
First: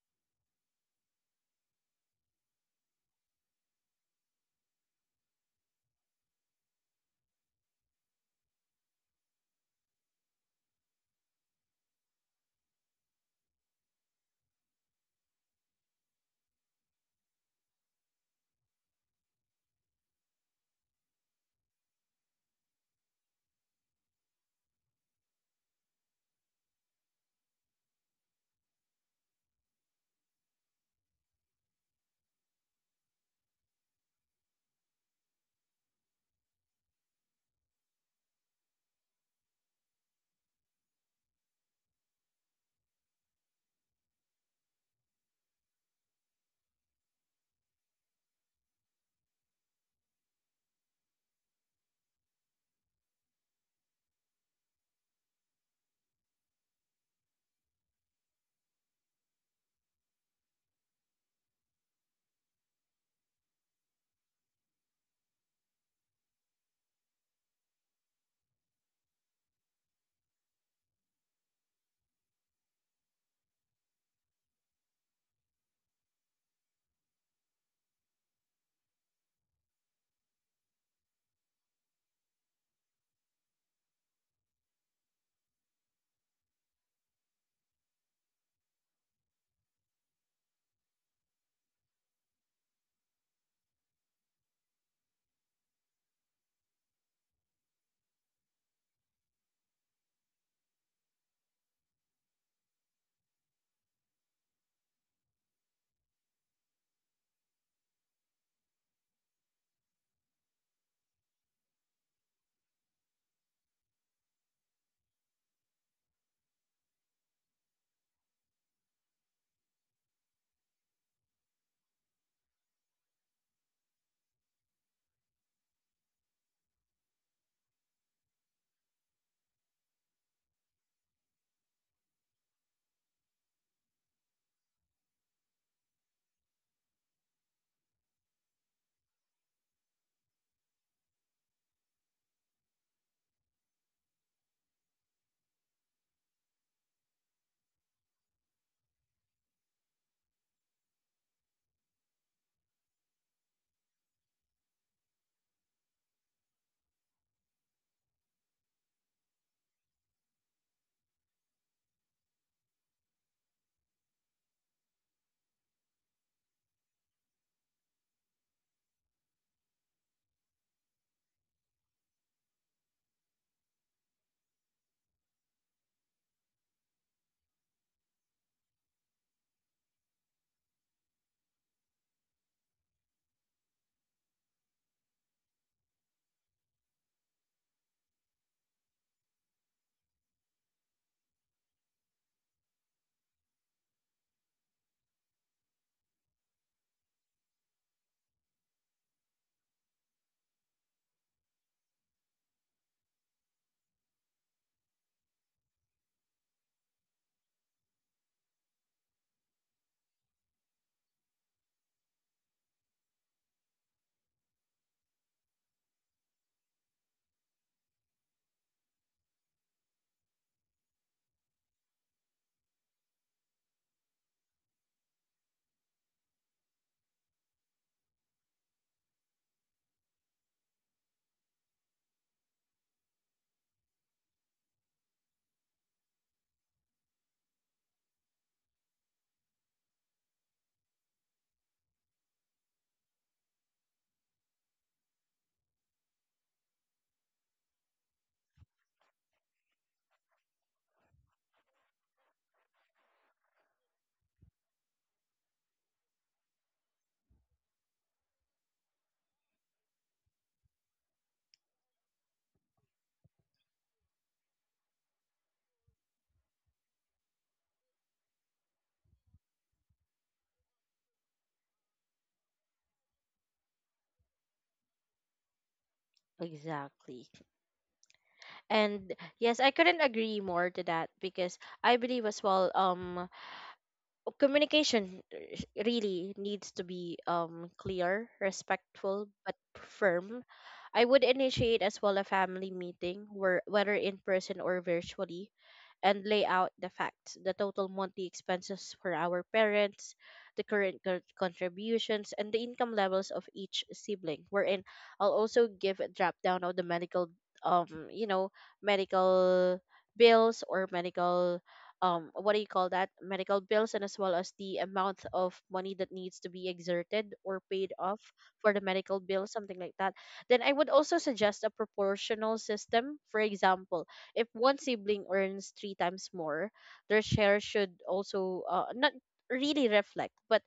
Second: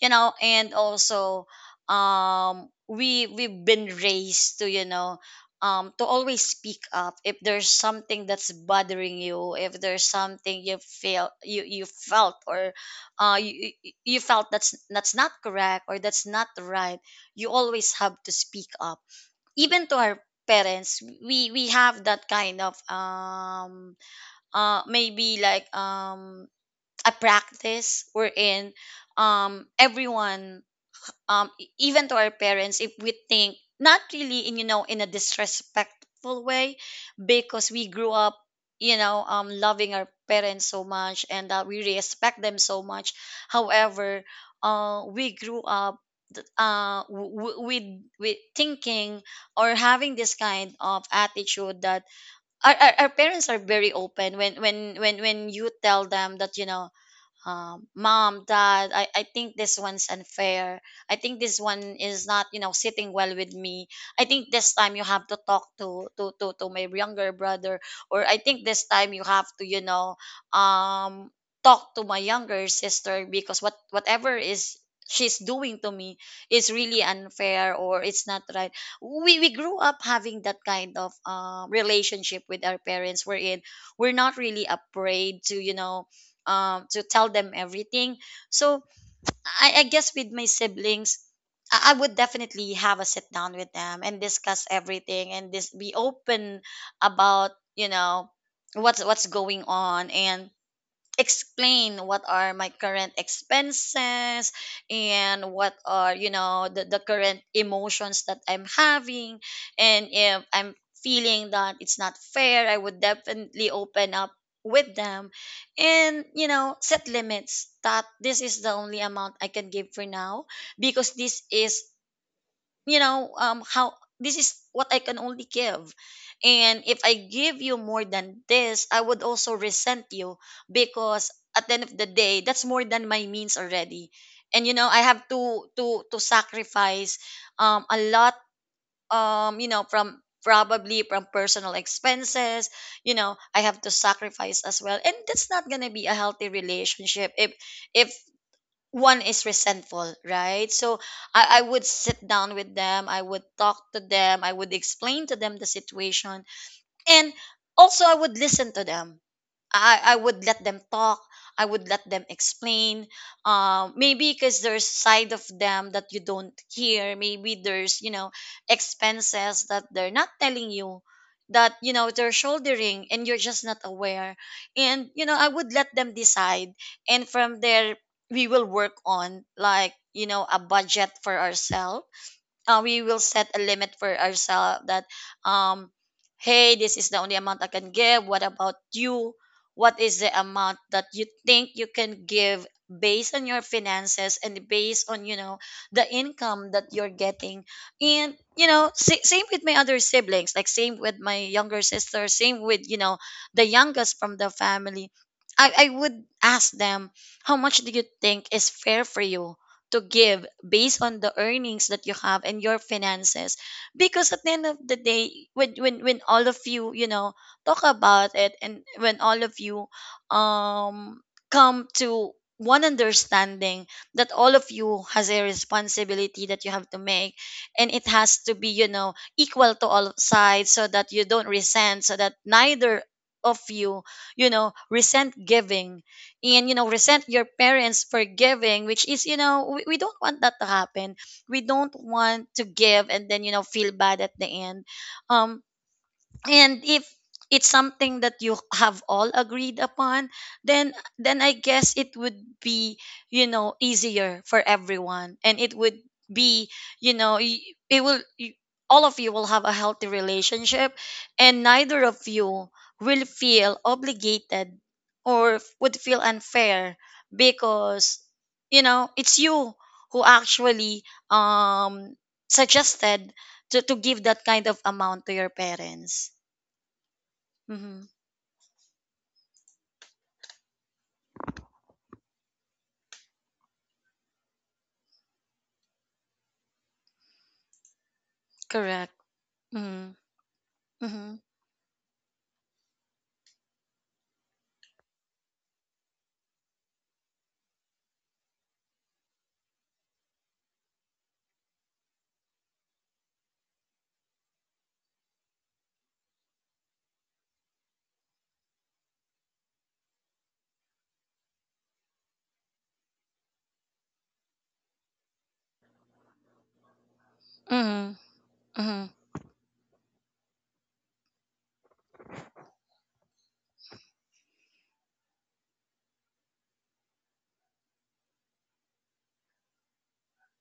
you know, and also, um, we've been raised to, you know, um, to always speak up if there's something that's bothering you, if there's something you feel you felt, or you felt that's not correct or that's not right, you always have to speak up. Even to our parents, we have that kind of um, maybe like um, a practice wherein, um, everyone, um, even to our parents if we think, not really in, you know, in a disrespectful way, because we grew up, you know, um, loving our parents so much and that we respect them so much. However, we grew up th- uh w- with with thinking or having this kind of attitude that our parents are very open when you tell them that, you know, mom, dad, I think this one's unfair. I think this one is not, you know, sitting well with me. I think this time you have to talk to my younger brother, or I think this time you have to, you know, um, talk to my younger sister, because whatever is she's doing to me is really unfair or it's not right. We grew up having that kind of, relationship with our parents. We're in. We're not really afraid to, you know, to tell them everything. So I guess with my siblings, I would definitely have a sit down with them and discuss everything and this be open about, you know, what's going on, and explain what are my current expenses and what are, you know, the current emotions that I'm having, and if I'm feeling that it's not fair, I would definitely open up with them, and you know, set limits that this is the only amount I can give for now, because this is, you know, um, how, this is what I can only give, and if I give you more than this, I would also resent you, because at the end of the day that's more than my means already, and you know I have to sacrifice a lot, um, you know, from probably from personal expenses, you know, I have to sacrifice as well, and that's not going to be a healthy relationship if if one is resentful, right? So I would sit down with them, I would talk to them, I would explain to them the situation, and also I would listen to them, i would let them talk, I would let them explain. Um, maybe because there's side of them that you don't hear, maybe there's, you know, expenses that they're not telling you, that, you know, they're shouldering and you're just not aware, and you know I would let them decide, and from there we will work on like, you know, a budget for ourselves. We will set a limit for ourselves that, um, hey, this is the only amount I can give, what about you? What is the amount that you think you can give based on your finances and based on, you know, the income that you're getting. And you know, same with my other siblings, like same with my younger sister, same with, you know, the youngest from the family. I would ask them, how much do you think is fair for you to give based on the earnings that you have and your finances? Because at the end of the day, when when all of you, you know, talk about it, and when all of you, um, come to one understanding that all of you has a responsibility that you have to make, and it has to be, you know, equal to all sides, so that you don't resent, so that neither of you, you know, resent giving and you know resent your parents for giving, which is, you know, we don't want that to happen, we don't want to give and then, you know, feel bad at the end. Um, and if it's something that you have all agreed upon, then I guess it would be, you know, easier for everyone, and it would be, you know, it will y- all of you will have A healthy relationship, and neither of you will feel obligated or would feel unfair, because it's you who actually um suggested to give that kind of amount to your parents. Exactly. Mm-hmm. And yes, I couldn't agree more to that, because I believe as well, communication, really needs to be clear, Correct. respectful, but Mm-hmm. firm. I would Mm-hmm. initiate as well a family meeting, where, whether in person or virtually, and lay out the facts, the total monthly expenses for our parents, the current contributions, and the income levels of each sibling. Wherein I'll also give a drop down of the medical, you know, medical bills or medical, what do you call that, medical bills, and as well as the amount of money that needs to be exerted or paid Mm-hmm. off for the Mm-hmm. medical bill, something like that. Then I would also suggest a proportional system. For example, if one sibling earns three times more, their share should also, not really reflect, but,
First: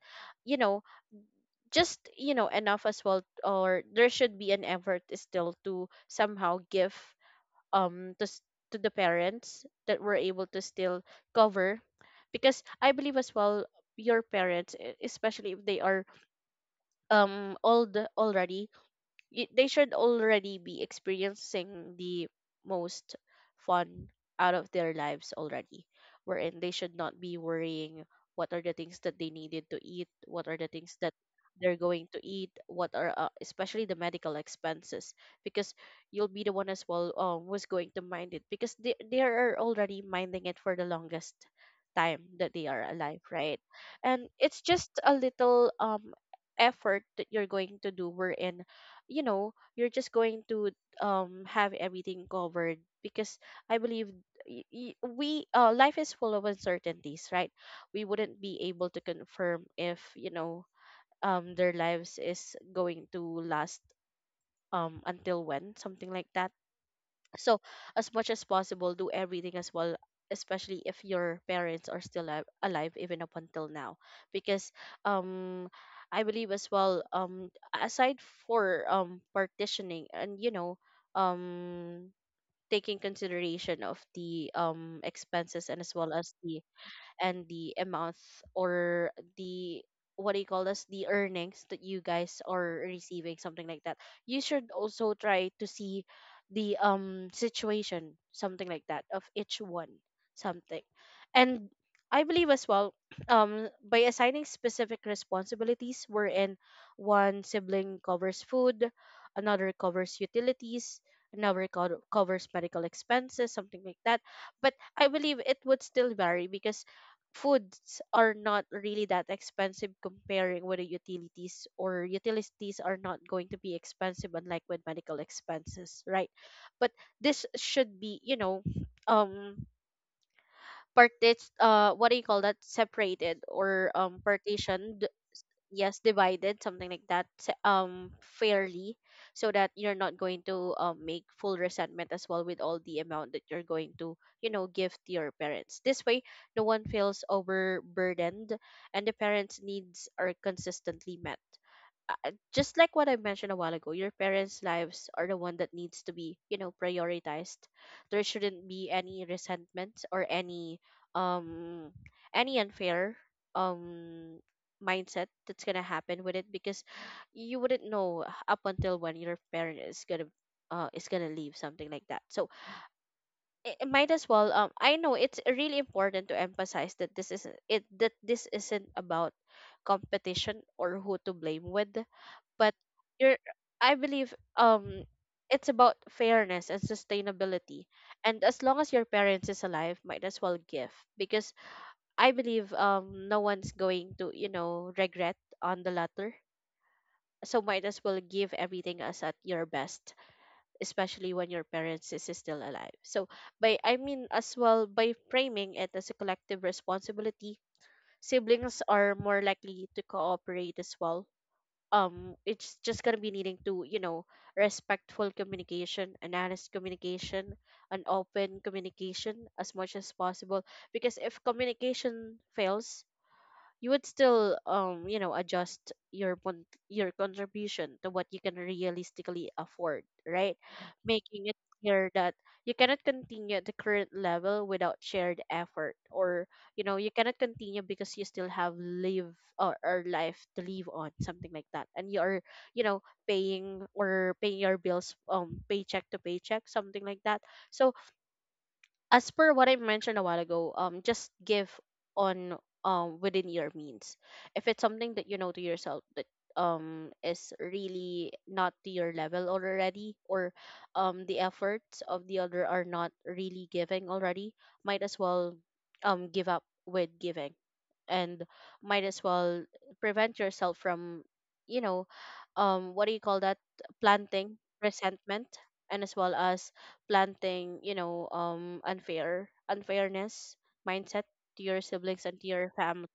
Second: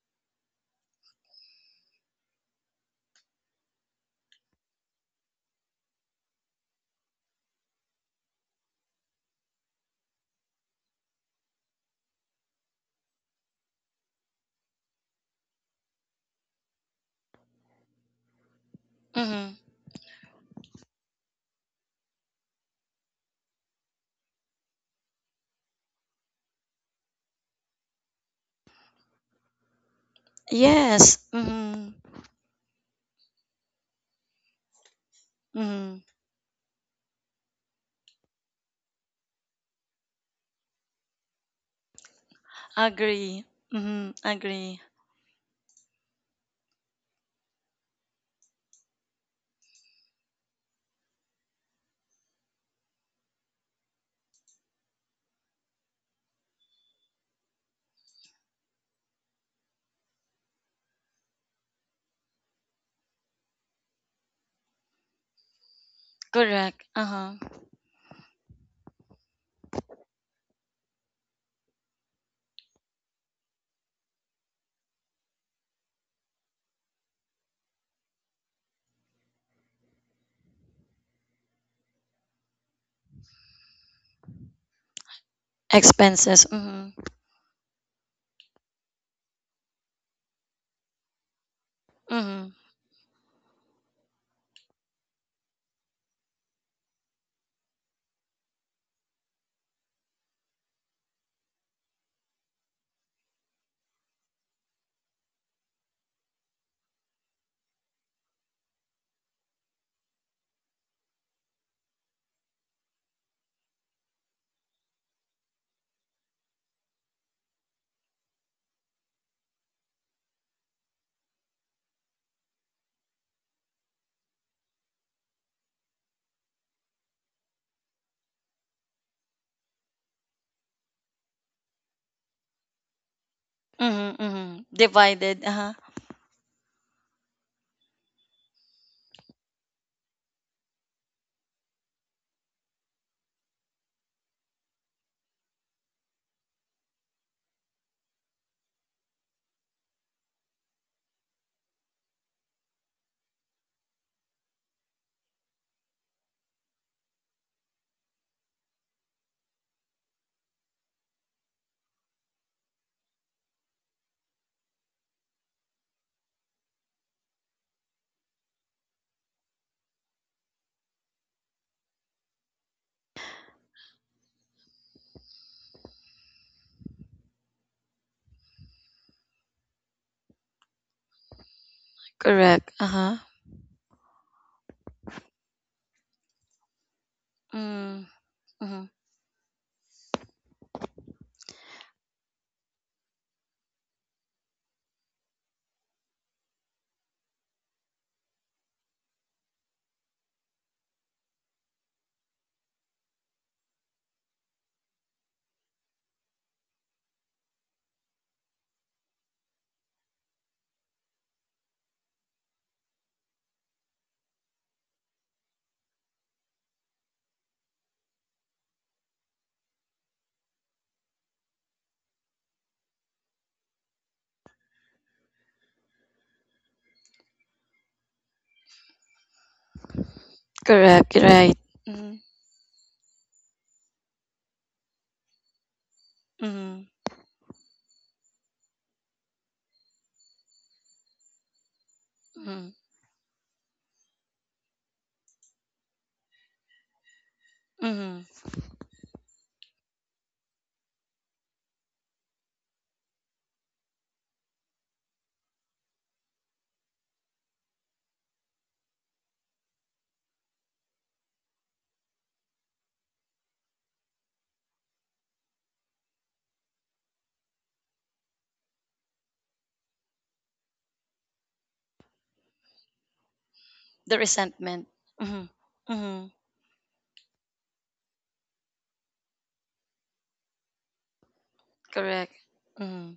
you know, just, you know, enough as well, or there should be an effort still to somehow give um to s- to the parents that were able to still cover, because I believe as well your parents, especially if they are old already, Mm-hmm. they should already be experiencing the most fun out of their lives already, wherein they should not be worrying what are the things that they needed to eat, what are the things Yes. that they're Mm-hmm. going to eat, what are, especially the medical expenses, because Mm-hmm. you'll be the one as well, who's going to mind it, because they are already minding it for the longest time that they are alive, Agree. right? Mm-hmm. And it's Agree. just a little effort that you're going to do, wherein, you know, you're just going to have everything covered, because I believe, we, life is full of uncertainties, right? We wouldn't be able to confirm if, you know, their lives is going to last until when, something like that. Correct. Uh-huh. So, as much as possible, do everything as well, especially if your parents are still alive, alive even up until now. Because, um, I believe as well, aside for partitioning and, you know, um, taking consideration of the expenses, and as well as Expenses. the, Mm-hmm. and the amounts, or the, what do you call this, the earnings that you guys Mm-hmm. are receiving, something like that. You should also try to see the situation, something like that, of each one, something. And I believe as well by assigning specific responsibilities, wherein one sibling covers food, another covers utilities, another covers medical expenses, something like that. But I believe it would still vary, because foods are not really that expensive comparing with the utilities, or utilities are not going to be expensive unlike with medical expenses, right? But this should be, you know, um parted, what do you call that, separated or Mm-hmm. Mm-hmm. partitioned, Divided. Uh-huh. yes, divided, something like that, fairly, so that you're not going to make full resentment as well with all the amount that you're going to, you know, give to your parents. This way, no one feels overburdened, and the parents needs are consistently met. Just like what I mentioned a while ago, your parents' lives are the one that needs to be, you know, prioritized. There shouldn't be any resentment or um any unfair um mindset that's gonna happen with it, because you wouldn't know up until when your parent is gonna, is gonna leave, something like that. So it might as well, I know it's really important to emphasize that this isn't it, that this isn't about competition or who to blame with, Correct. but Uh-huh. you're, I believe, um it's about fairness and sustainability. Mm-hmm. And as long Mm-hmm. as your parents is alive, might as well give, because I believe, no one's going to, you know, regret on the latter. So might as well give everything as at your best, especially when your parents is still alive. So by, I mean as well, by framing it as a collective responsibility, siblings are more likely to cooperate as well. It's just gonna be needing to, you know, respectful communication, and honest communication, an open communication as much as possible. Because if communication fails, you would still adjust your your contribution to what you can realistically afford, right? Correct. You're Making it right. clear Mm-hmm. that you cannot continue at the current level without shared effort, or Mm-hmm. you know, you cannot continue because you still have live or life to live, on something like that, and you are Mm-hmm. you know paying or paying your bills, paycheck to paycheck, something like that. So Mm-hmm. as per what I mentioned a while ago, just give on within your means. If it's something that you know to yourself that is really not to your level already, or the efforts of the other are not really giving already, might as well give up with giving, and might as well prevent yourself from you know, what do you call that, The planting resentment. resentment, Mm-hmm. and as Mm-hmm. well as planting, you know, unfairness mindset to your siblings Correct. and to your family, Mm-hmm.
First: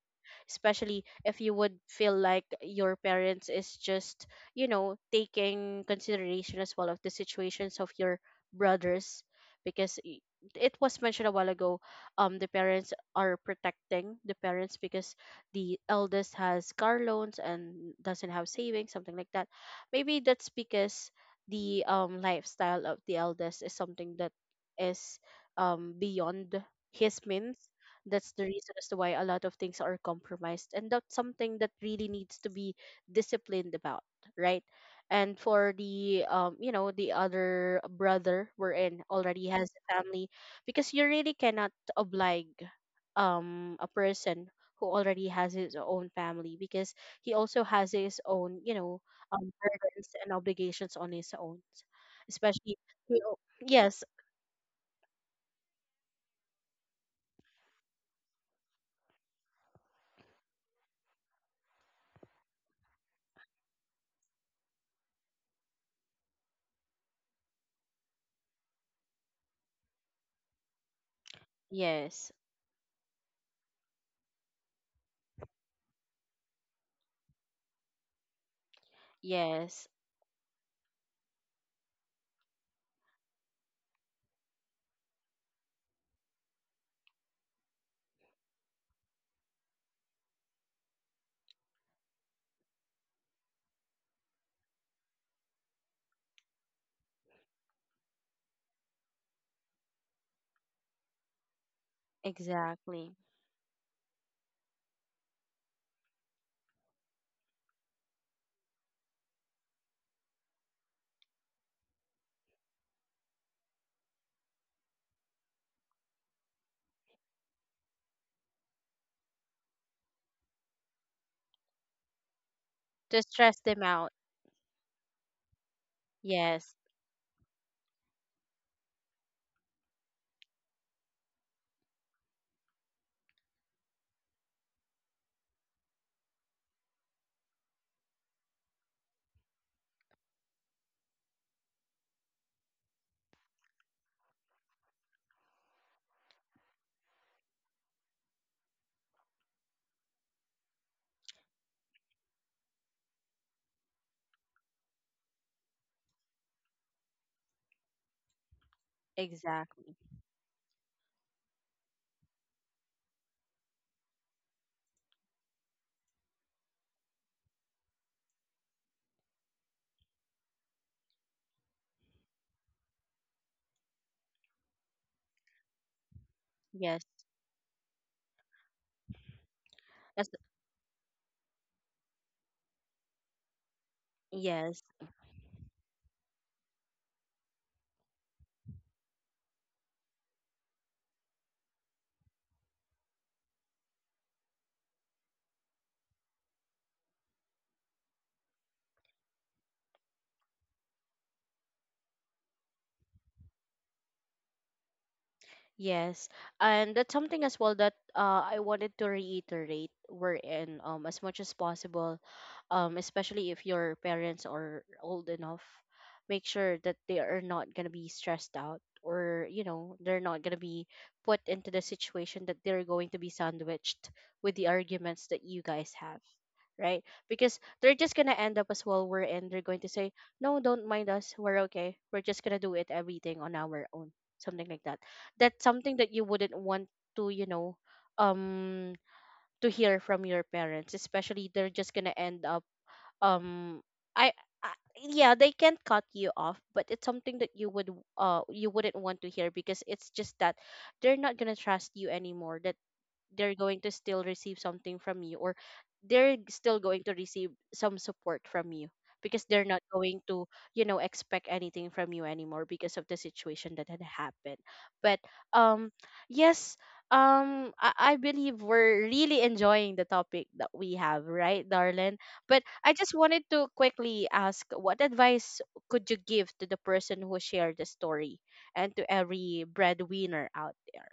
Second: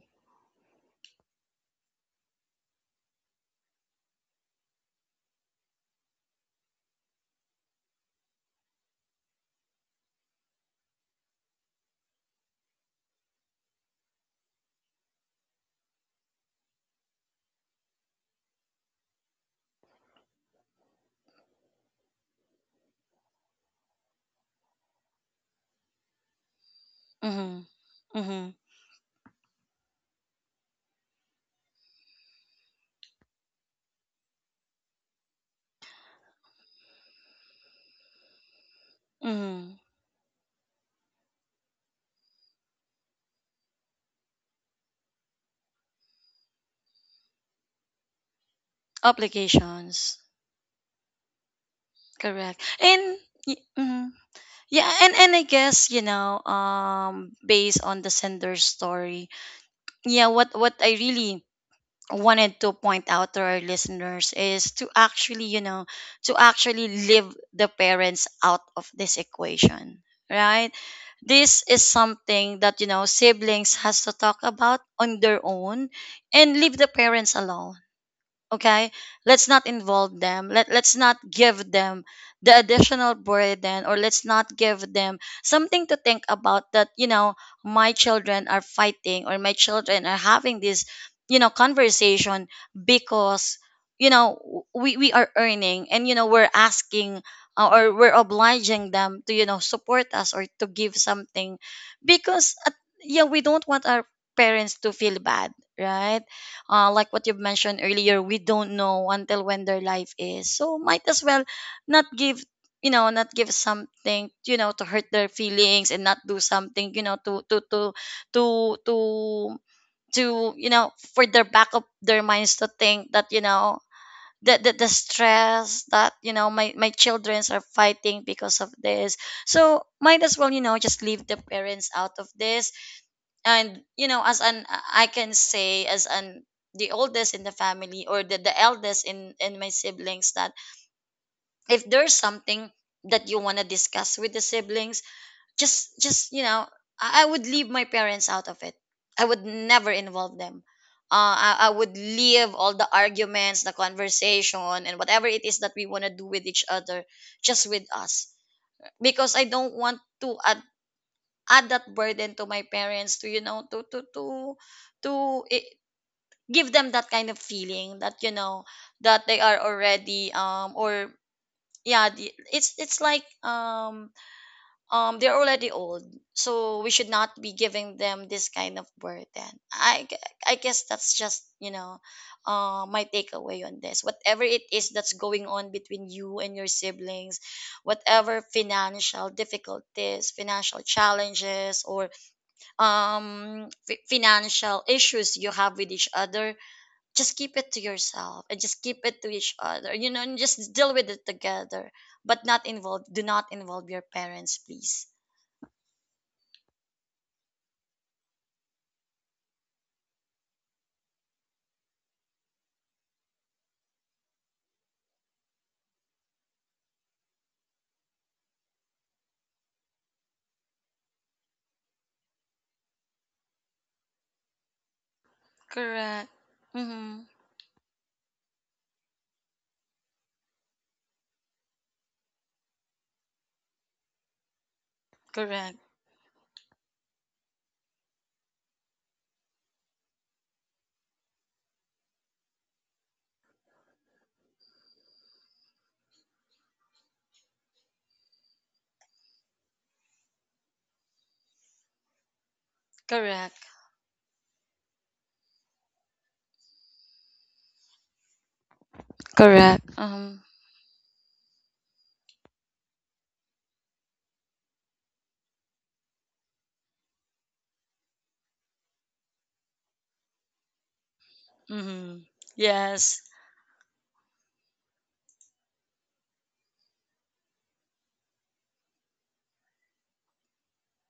especially if you would feel like your parents is just you know taking consideration as well of the situations of your brothers. Because it was mentioned a while ago, the parents are protecting the parents because the eldest has car loans and doesn't have savings, something like that. Maybe that's because the lifestyle of the eldest is something that is beyond his means. Mm-hmm. That's the Mm-hmm. reason as to why a lot of things are compromised, and that's something that really needs to be disciplined about, right? And for the you know the other brother we're in, already has Mm-hmm. a family. Because you really cannot oblige a person who already has his own family, because he also has his own you know burdens Obligations. and obligations on his own. Correct. Especially And you know, yes mhm. Yeah, and I guess, based on the sender's story, yeah, what I really wanted to point out to our listeners is to actually, to actually leave the parents out of this equation, right? This is yes something that you know siblings has to talk about on their own, and leave the parents alone, okay? Let's not yes involve them. Let's not give them the additional burden, or let's not give them something to think about, that you know my children are fighting, or my children are having this, you know, conversation, because you know we are earning, and you know we're asking or we're obliging them to, you know, support us or to give something, because exactly, yeah, we don't want our parents to feel bad, right? Like what you've mentioned earlier, we don't know until when their life is. So might as well not give, you know, not give something, you know, to hurt their feelings, and not do something, you know, to to to you know, for their back of their minds to think to that you stress know them out. The stress that you know my Yes, my childrens are fighting because of this. So might as well, you know, just leave the parents out of this. And you know, as an, I can say as an, the oldest in the family, or the eldest in my siblings, that if there's something that you want to discuss with the siblings, just you know, I would leave my parents out of it. I would never involve them. I would leave all the arguments, the conversation, and whatever it is that we want to do with each other just with us, because I don't exactly. want to, add that burden to my parents, to you know, to it, give them that kind of feeling that you know that they are already or yeah, it's like they're already old, so we Yes, should not be giving them this kind of burden. i gue- that's, i guess that's just you know my takeaway on this. Whatever it yes, is that's going on between you and your siblings, whatever financial difficulties, financial challenges, or financial issues you have with each other, just keep it to yourself and just keep it to each other, you know, and just deal with it together. But not involve, do not involve your parents, please. yes. And that's something as well that I wanted to reiterate. We're in, as much as possible, especially if your parents are old enough, make sure that they are not gonna be stressed out, or you know they're not gonna be put into the situation that they're going to be sandwiched with the arguments that you guys have, Correct. right? Mm-hmm. Because they're just gonna end up as well we're in. They're going to say, no, don't mind us, we're okay, we're just gonna do it everything on our own. Something like that. That's Correct. something that you wouldn't want to, you know, um to hear from your parents, especially they're just gonna end up um I, I yeah, they can't cut you off, but it's something that you would you wouldn't want to hear, because it's just that they're not gonna trust you anymore. That they're Correct. going to still receive something from you, or they're still going to receive some support from you, because they're not Correct. going to you know expect anything from you anymore because of the situation that had happened. But um yes, I believe we're really enjoying the topic that we have, right darlin? Mm-hmm. But I just Yes. wanted to quickly ask, what advice could you give to the person who shared the story and to every breadwinner out there?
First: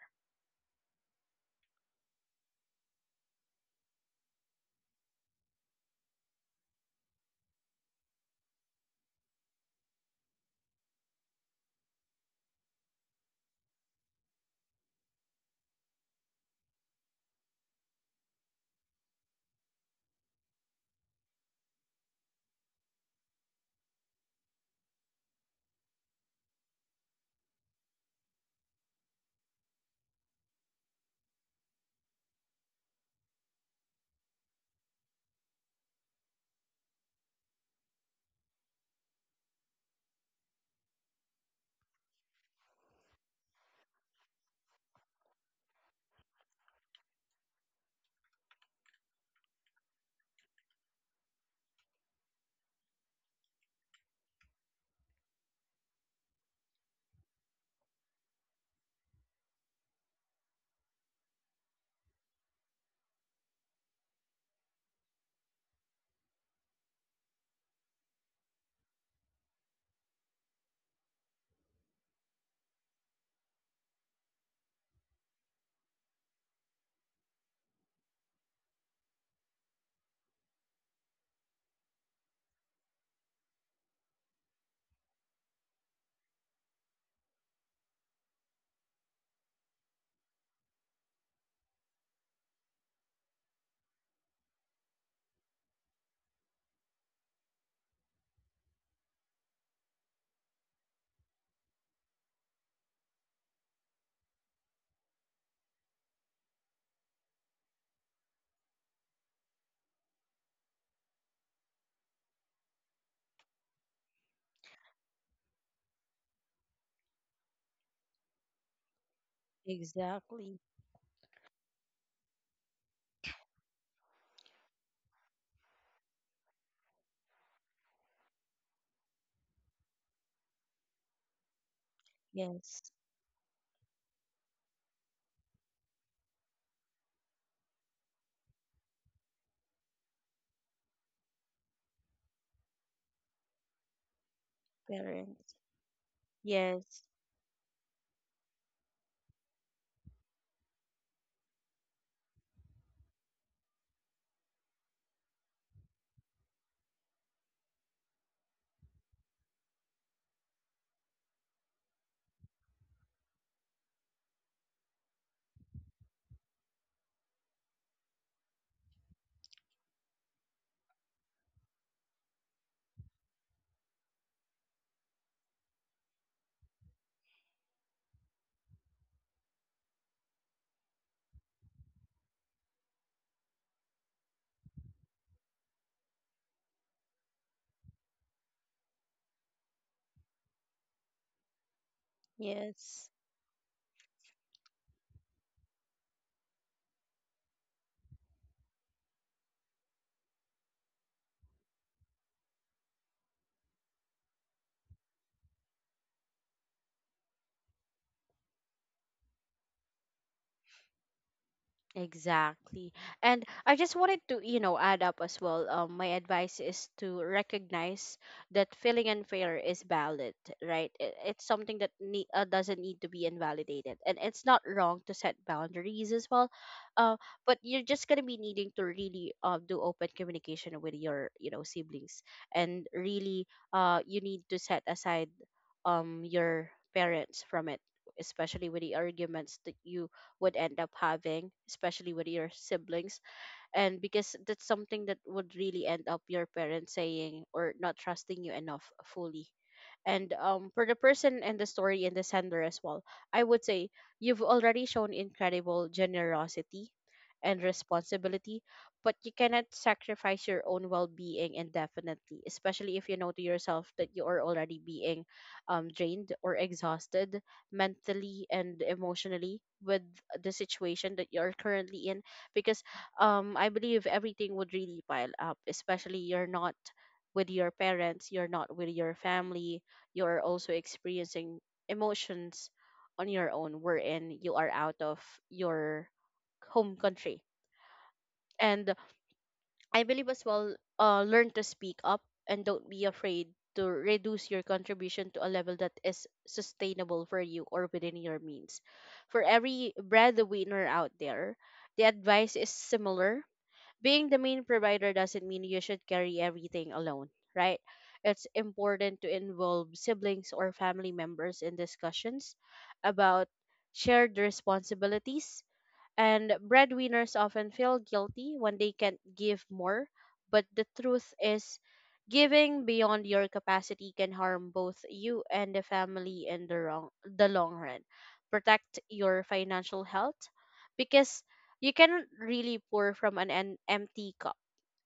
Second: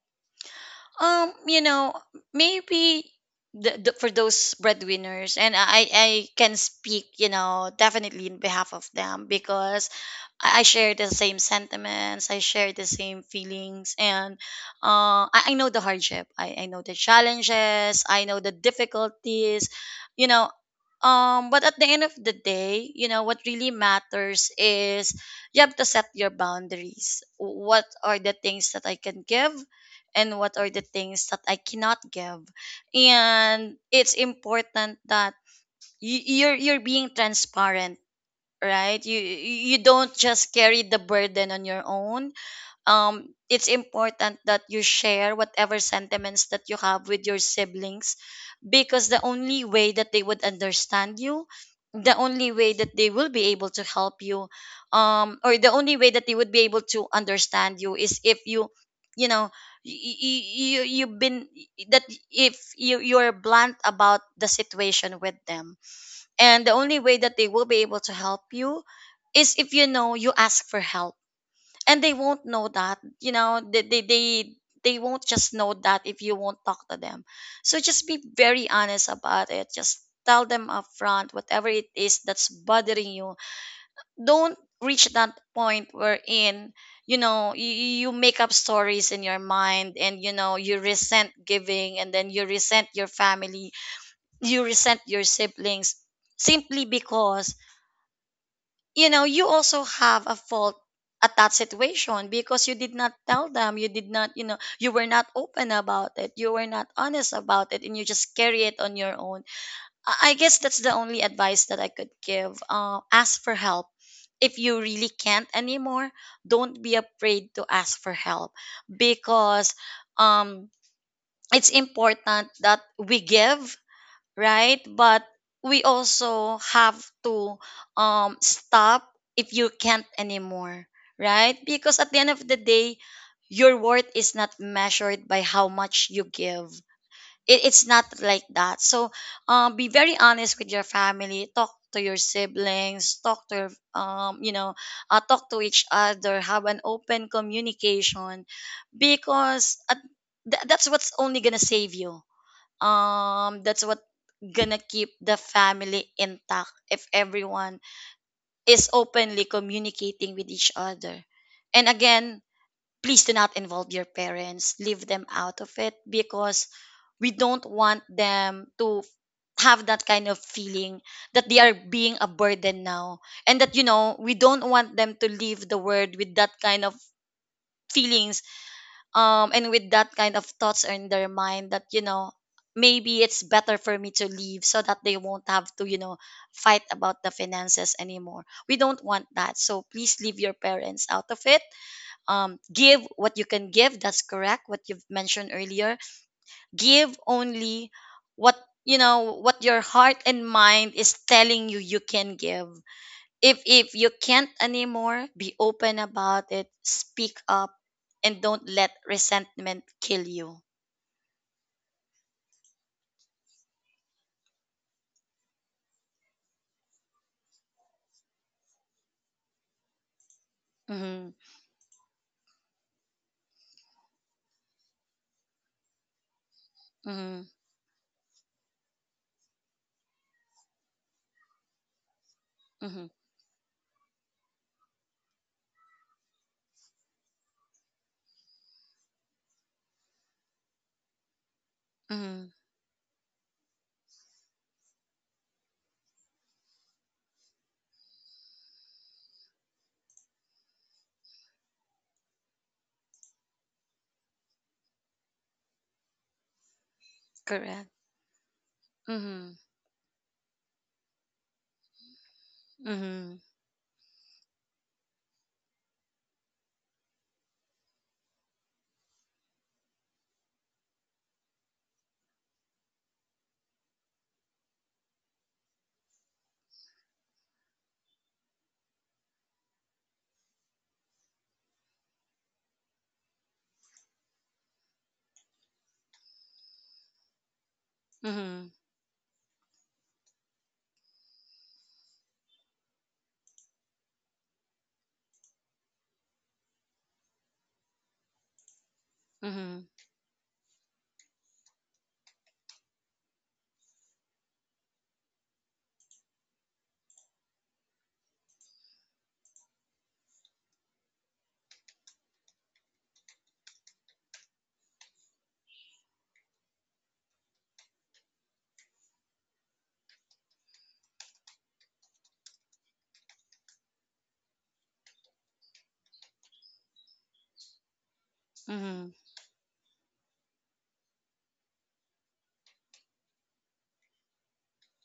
You know, maybe the, for those breadwinners, and I can speak, you know, definitely in behalf of them, because I share the same sentiments, I share the same feelings, and I know the hardship, I know the challenges, I know the difficulties, you know. But at the end of the day, you know, what really matters is you have to set your boundaries. What are the things that I can give, and what are the things that I cannot give? And it's important that you're being transparent, right? You don't just carry the burden on your own. It's important that you share whatever sentiments that you have with your siblings, because the only way that they would understand you, the only way that they will be able to help you, or the only way that they would be able to understand you, is if you, you know, you, you you've been, that, if you, you're blunt about the situation with them. And the only way that they will be able to help you is if, you know, you ask for help. And they won't know that, you know, they won't just know that if you won't talk to them. So just be very honest about it, just tell them up front whatever it is that's bothering you. Don't reach that point wherein you know you, you make up stories in your mind, and you know you resent giving, and then you resent your family, you resent your siblings, simply because you know you also have a fault at that situation, because you did not tell them, you did not, you know, you were not open about it, you were not honest about it, and you just carry it on your own. I guess that's the only advice that I could give. Ask for help. If you really can't anymore, don't be afraid to ask for help. Because Exactly. um it's important that we give, right? But we also have to, stop if you can't anymore, right? Because at the end of the Yes. day, your worth is not measured by how much you give. It, it's not like that. So be very honest with your family. Talk to your siblings. Talk to your, um, you know, talk Parents. to each other. Have an Yes, open communication, because at, that's what's only gonna save you, that's what gonna keep the family intact if everyone is openly communicating with each other. And again, please do not involve your parents, leave them out of it, because we don't want them to have that kind of feeling that they are being a burden now, and that you know we don't want them to leave the world with that kind of feelings, and with that kind of thoughts are in their mind, that you know, maybe it's better for me to leave, so that they won't have to, you know, fight about the finances anymore. We don't want that, so please leave your parents out of it. Give yes. what you can give, that's correct what you've mentioned earlier. Give only what you know, what your heart and mind is telling you, you can give. If you can't anymore, be open about it, speak up, and don't let resentment kill you. Exactly. And I just wanted to, you know, add up as well. My advice is to recognize that feeling unfair is valid, right? It, Mm-hmm. it's something that doesn't need to be invalidated. And it's not wrong to set boundaries as well. Uh, Mm-hmm. but you're just going to be needing to really do open communication with your, you know, siblings, and Mm-hmm. really you need to set aside your parents from it, especially with the arguments that you would end up having especially with Mm-hmm. your siblings. And because that's something that would really end up your parents saying or not trusting you enough fully. And for the person and the story and the sender as well, I would say you've already shown incredible generosity and Correct. responsibility, but you Mm-hmm. cannot sacrifice your own well being indefinitely, especially if you know Mm-hmm. to yourself that you are already being drained or exhausted mentally and emotionally with the situation that you're currently in. Because I believe everything would really pile up, especially you're not with your parents, you're not with your family, you're also experiencing emotions on your own, wherein you are out of your home country. Mm-hmm. And I believe as well, learn to speak up and don't be afraid to reduce your contribution to a level that is sustainable for you or within your means. For Mm-hmm. every breadwinner out there, the advice is similar: being the main provider doesn't mean you should carry everything alone, right? It's important to involve siblings or family members in discussions about shared responsibilities. And breadwinners often feel guilty when they can't give more. But the truth is, giving beyond your capacity can harm both you and the family in the, wrong, the long run. Protect Mm-hmm. your financial health, because you cannot really pour from an empty cup,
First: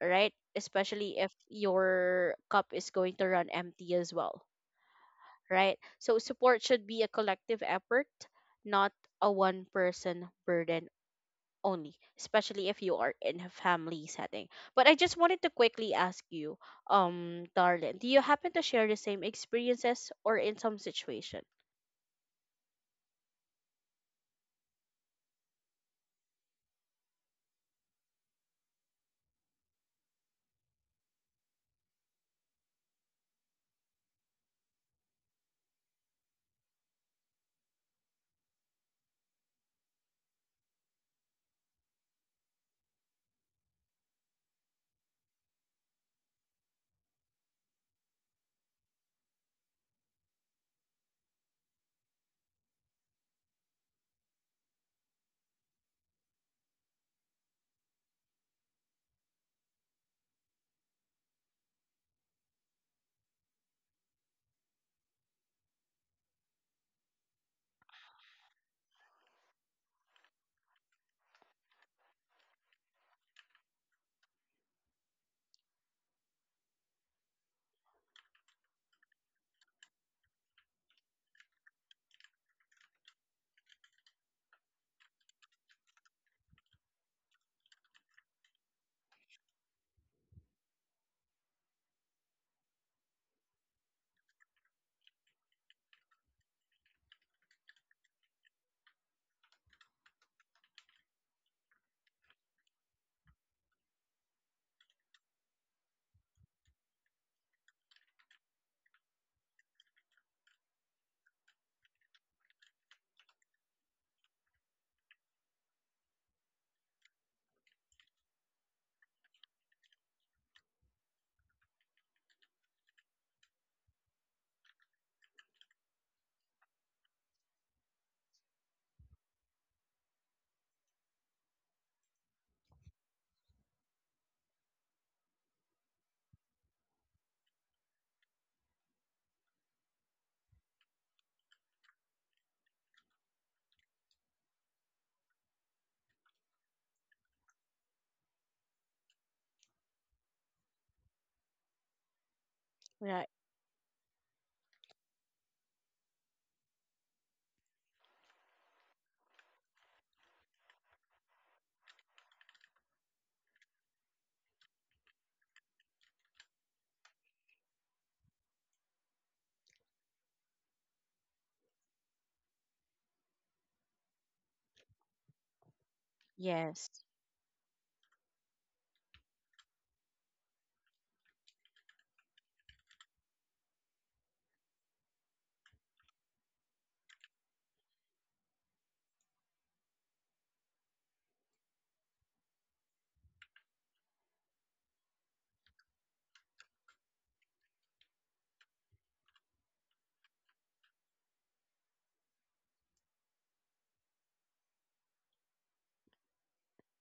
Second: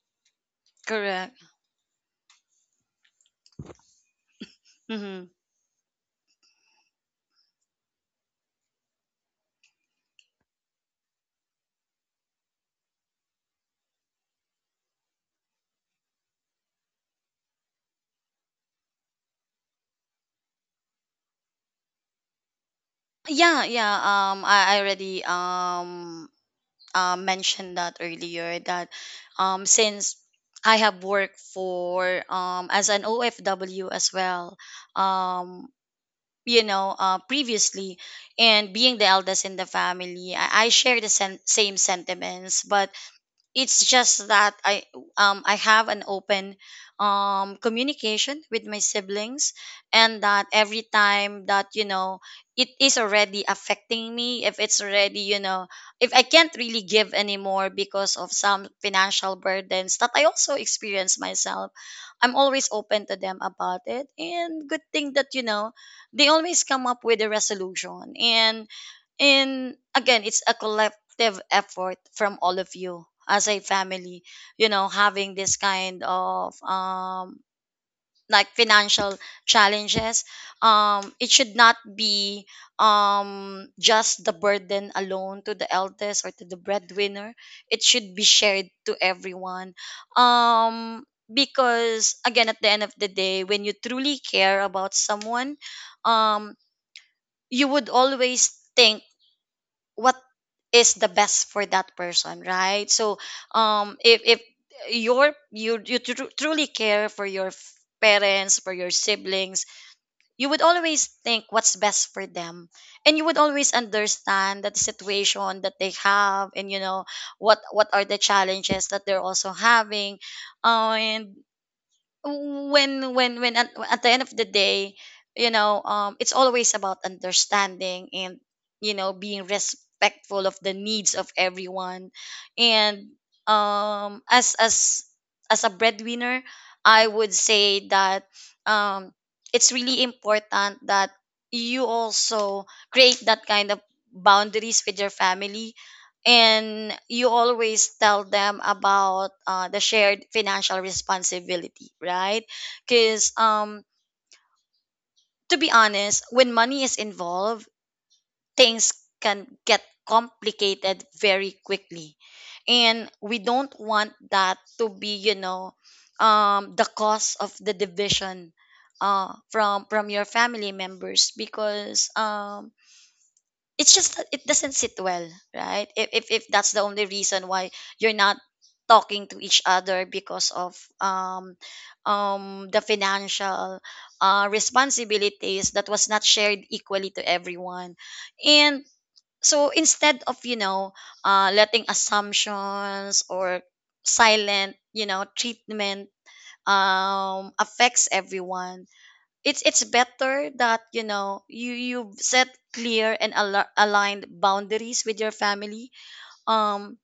right? Especially if Correct. your cup is going to run empty as well, Mm-hmm. right? So support should be a collective effort, not a one person burden only, especially if you are in a family setting. But I just wanted to quickly ask you, Darlin, do you happen to share the same experiences or in some situation? Yeah, yeah, I already mentioned that earlier, that since I have worked for as an ofw as well, um you know, previously, and being the eldest in the family, I share the same sentiments. But it's just that I have an open communication with my siblings, and that every time that you know it is already affecting me, if it's already you know, if I can't really give anymore because of some financial burdens that I also experience myself, I'm always open to them about it. And good thing that you know they always come up with a resolution. And again, it's a collective effort from all of you as a family. You know, having this kind of like financial challenges, it should not be just the burden alone to the eldest or to the breadwinner, it should be shared to everyone. um because again, at the end of the day, when you truly care about someone, um you would always think what is the best for that person, right? So if your, you, truly care for your parents, for your siblings, you would always think what's best for them. And you would always understand that the situation that they have, and you know, what are the challenges that they're also having. And when at the end of the day, you know, it's always about understanding, and you know being respectful of the needs of everyone. And um as as as a breadwinner, I would say that um it's really important that you also create that kind of boundaries with your family, and you always tell them about the shared financial responsibility, right? Right. Because to be honest, when money is involved, things can get complicated very quickly. And we don't want that to be, you know, the cause of the division from your family members. Because it's just that it doesn't sit well, right? If, if that's the Yes. only reason why you're not talking to each other, because of the financial responsibilities that was not shared equally to everyone. And so instead of you know letting assumptions or silent, you know, treatment affects everyone, it's better that you know you you set clear and aligned boundaries with your family. um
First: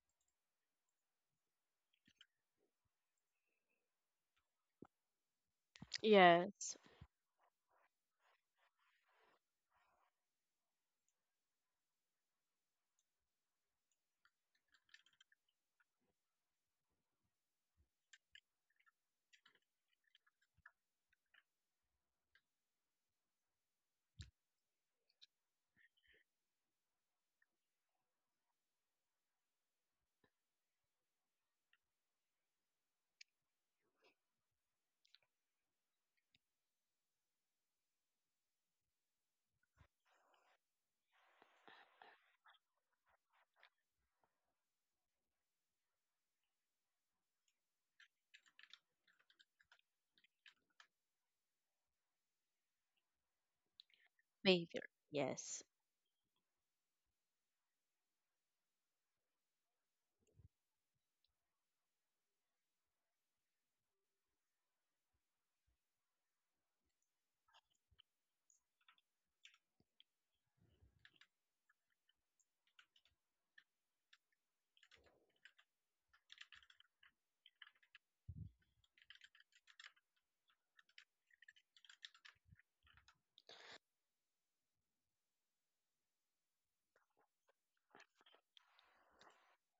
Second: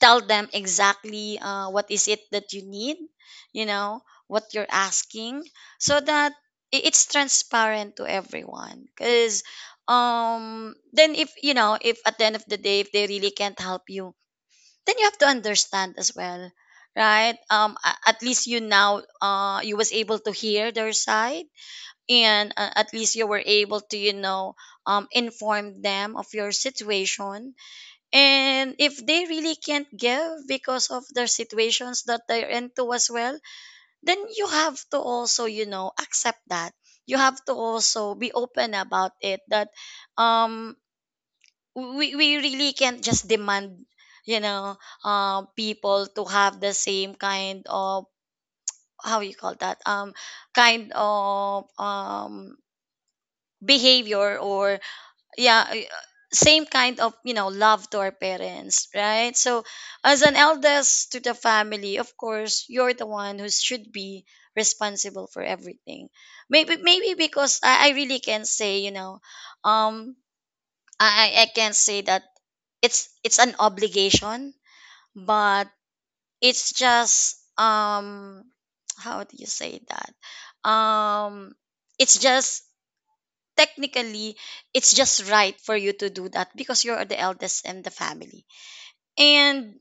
Tell them exactly, what is it that you need, you know what you're asking, so that Yes. It's transparent to everyone. Because then, if you know if at the end of the day, if they really can't help you, then you have to understand as well, right? At least you now, you was able to hear their side. And at least you were able to, inform them of your situation. And if they really can't give because of their situations that they're into as well, then you have to also, accept that. You have to also be open about it that um we really can't just demand, you know people to have the same kind of, how you call that, kind of, behavior, or Maybe. Yes. yeah, same kind of, love to our parents, right? So as an eldest to the family, of course you're the one who should be responsible for everything. Maybe because I really can't say. um I can't say that it's an obligation. But it's just, how do you say that? um it's just, technically, it's just right for you to do that because you're the eldest in the family. And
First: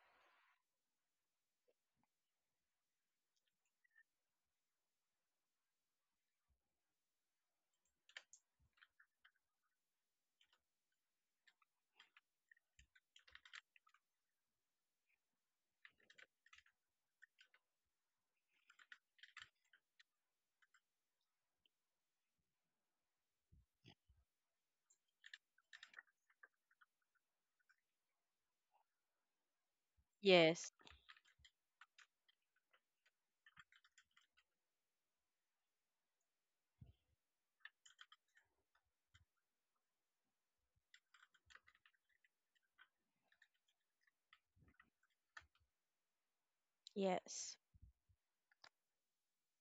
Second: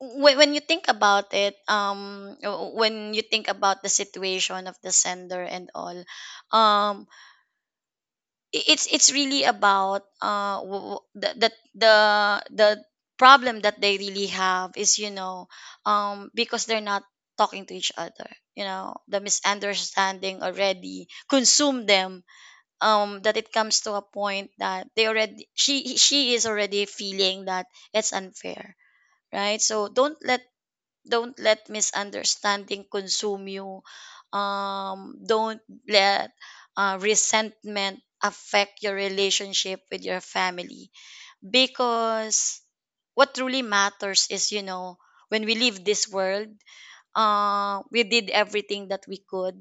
when you think about it, when you think about the situation of the sender and all. um it's really about, the, the problem that they really have is because they're not talking to each other. You know, the misunderstanding already consume them. That it comes to a point that they already, she is already feeling that it's unfair, right? So don't let, Yes. don't let misunderstanding consume you. Don't let resentment affect your relationship with your family, because what truly matters is, you know, when we leave this world, Yes. We did everything that we could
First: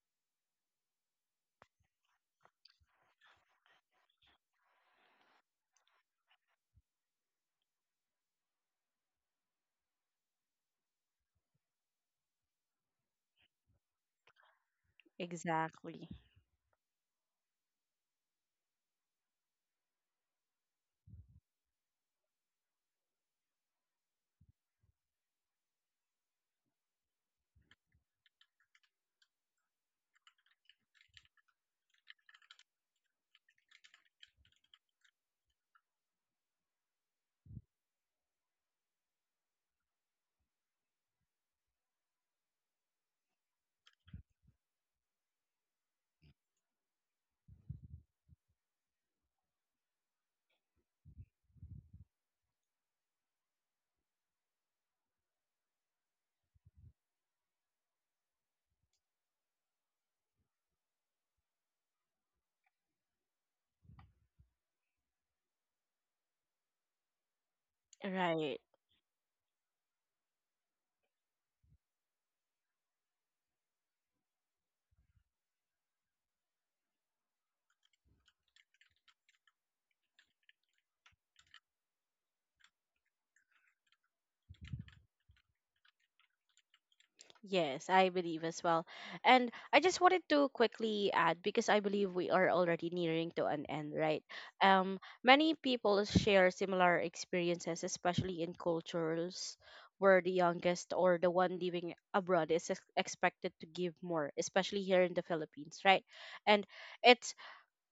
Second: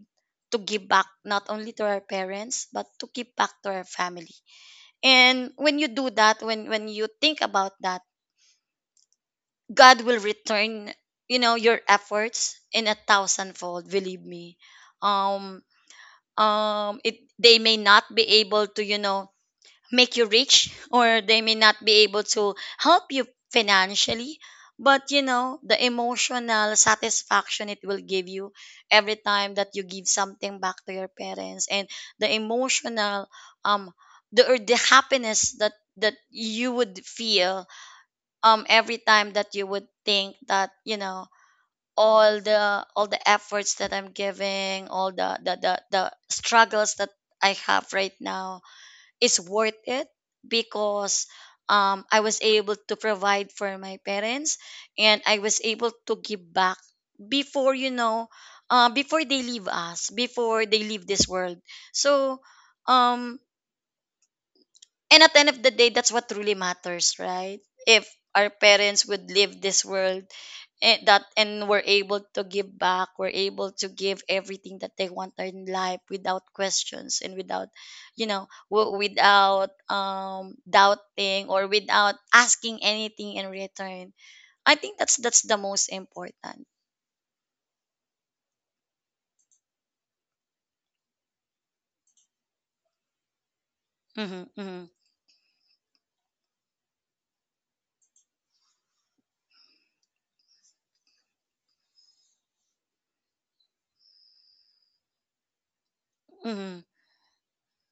to give back, not only to our parents, but to give back to our family. And when you do that, when you think about that, God will return, you know, your efforts in a thousandfold, believe me. um Exactly. It, they may not be able to, make you rich, or they may not be able to help you financially. But you know, the emotional satisfaction it will give you every time that you give something back to your parents, and the emotional, um the, or the happiness that you would feel, every time that you would think that, you know, all the efforts that I'm giving, all the struggles that I have right now, is worth it, because, I was able to provide for my parents, and I was able to give back before, you know, before they leave us, before they leave this world. So um and at the end of the day, that's what truly matters, right? If our Right. parents would leave this world, and we're able to give back, we're able to give everything that they want in life without questions, and without, you know, without doubting, or without asking anything in return. I think that's the most important. Yes, I believe as well. And I just wanted to quickly add because I believe we are already nearing to an end, right? Mm-hmm, mm-hmm, Many people share similar experiences, especially in cultures where the youngest or the one living abroad is expected to give more, especially here in the Philippines, right? And mm-hmm. it's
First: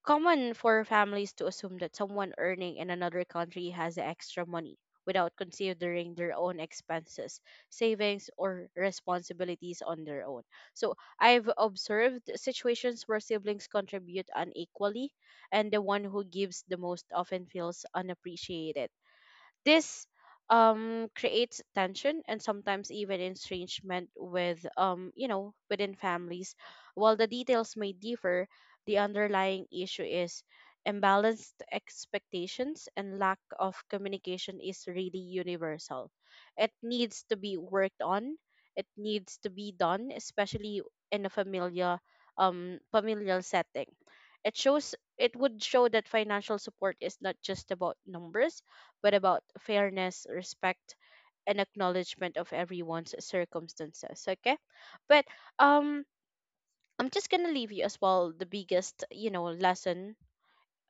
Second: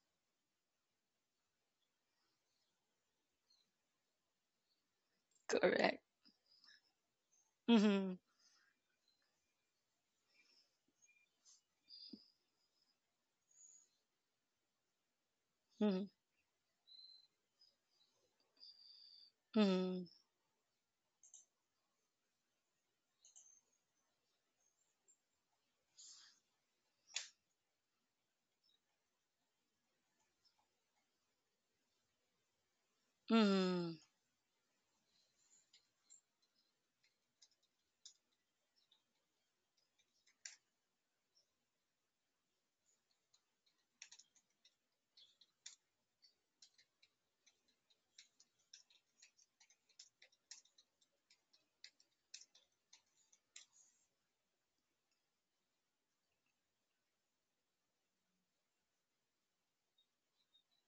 common for families to assume that someone earning in another country has the extra money without Correct. considering their own expenses, Mm-hmm, savings, or responsibilities on their own. So I've observed situations where siblings contribute unequally, and the one mm-hmm, who gives the most often feels unappreciated. mm-hmm, This creates tension and sometimes even estrangement with you know within families. While the details may differ, the underlying issue is imbalanced expectations, and lack of mm-hmm, communication is really universal. It needs to be worked on. It needs to be done, especially in a familiar familial setting. It shows, it would show, that financial support is not just about numbers but about fairness, respect, and acknowledgement of everyone's circumstances. Okay, but um, I'm just gonna leave you as well the biggest you know lesson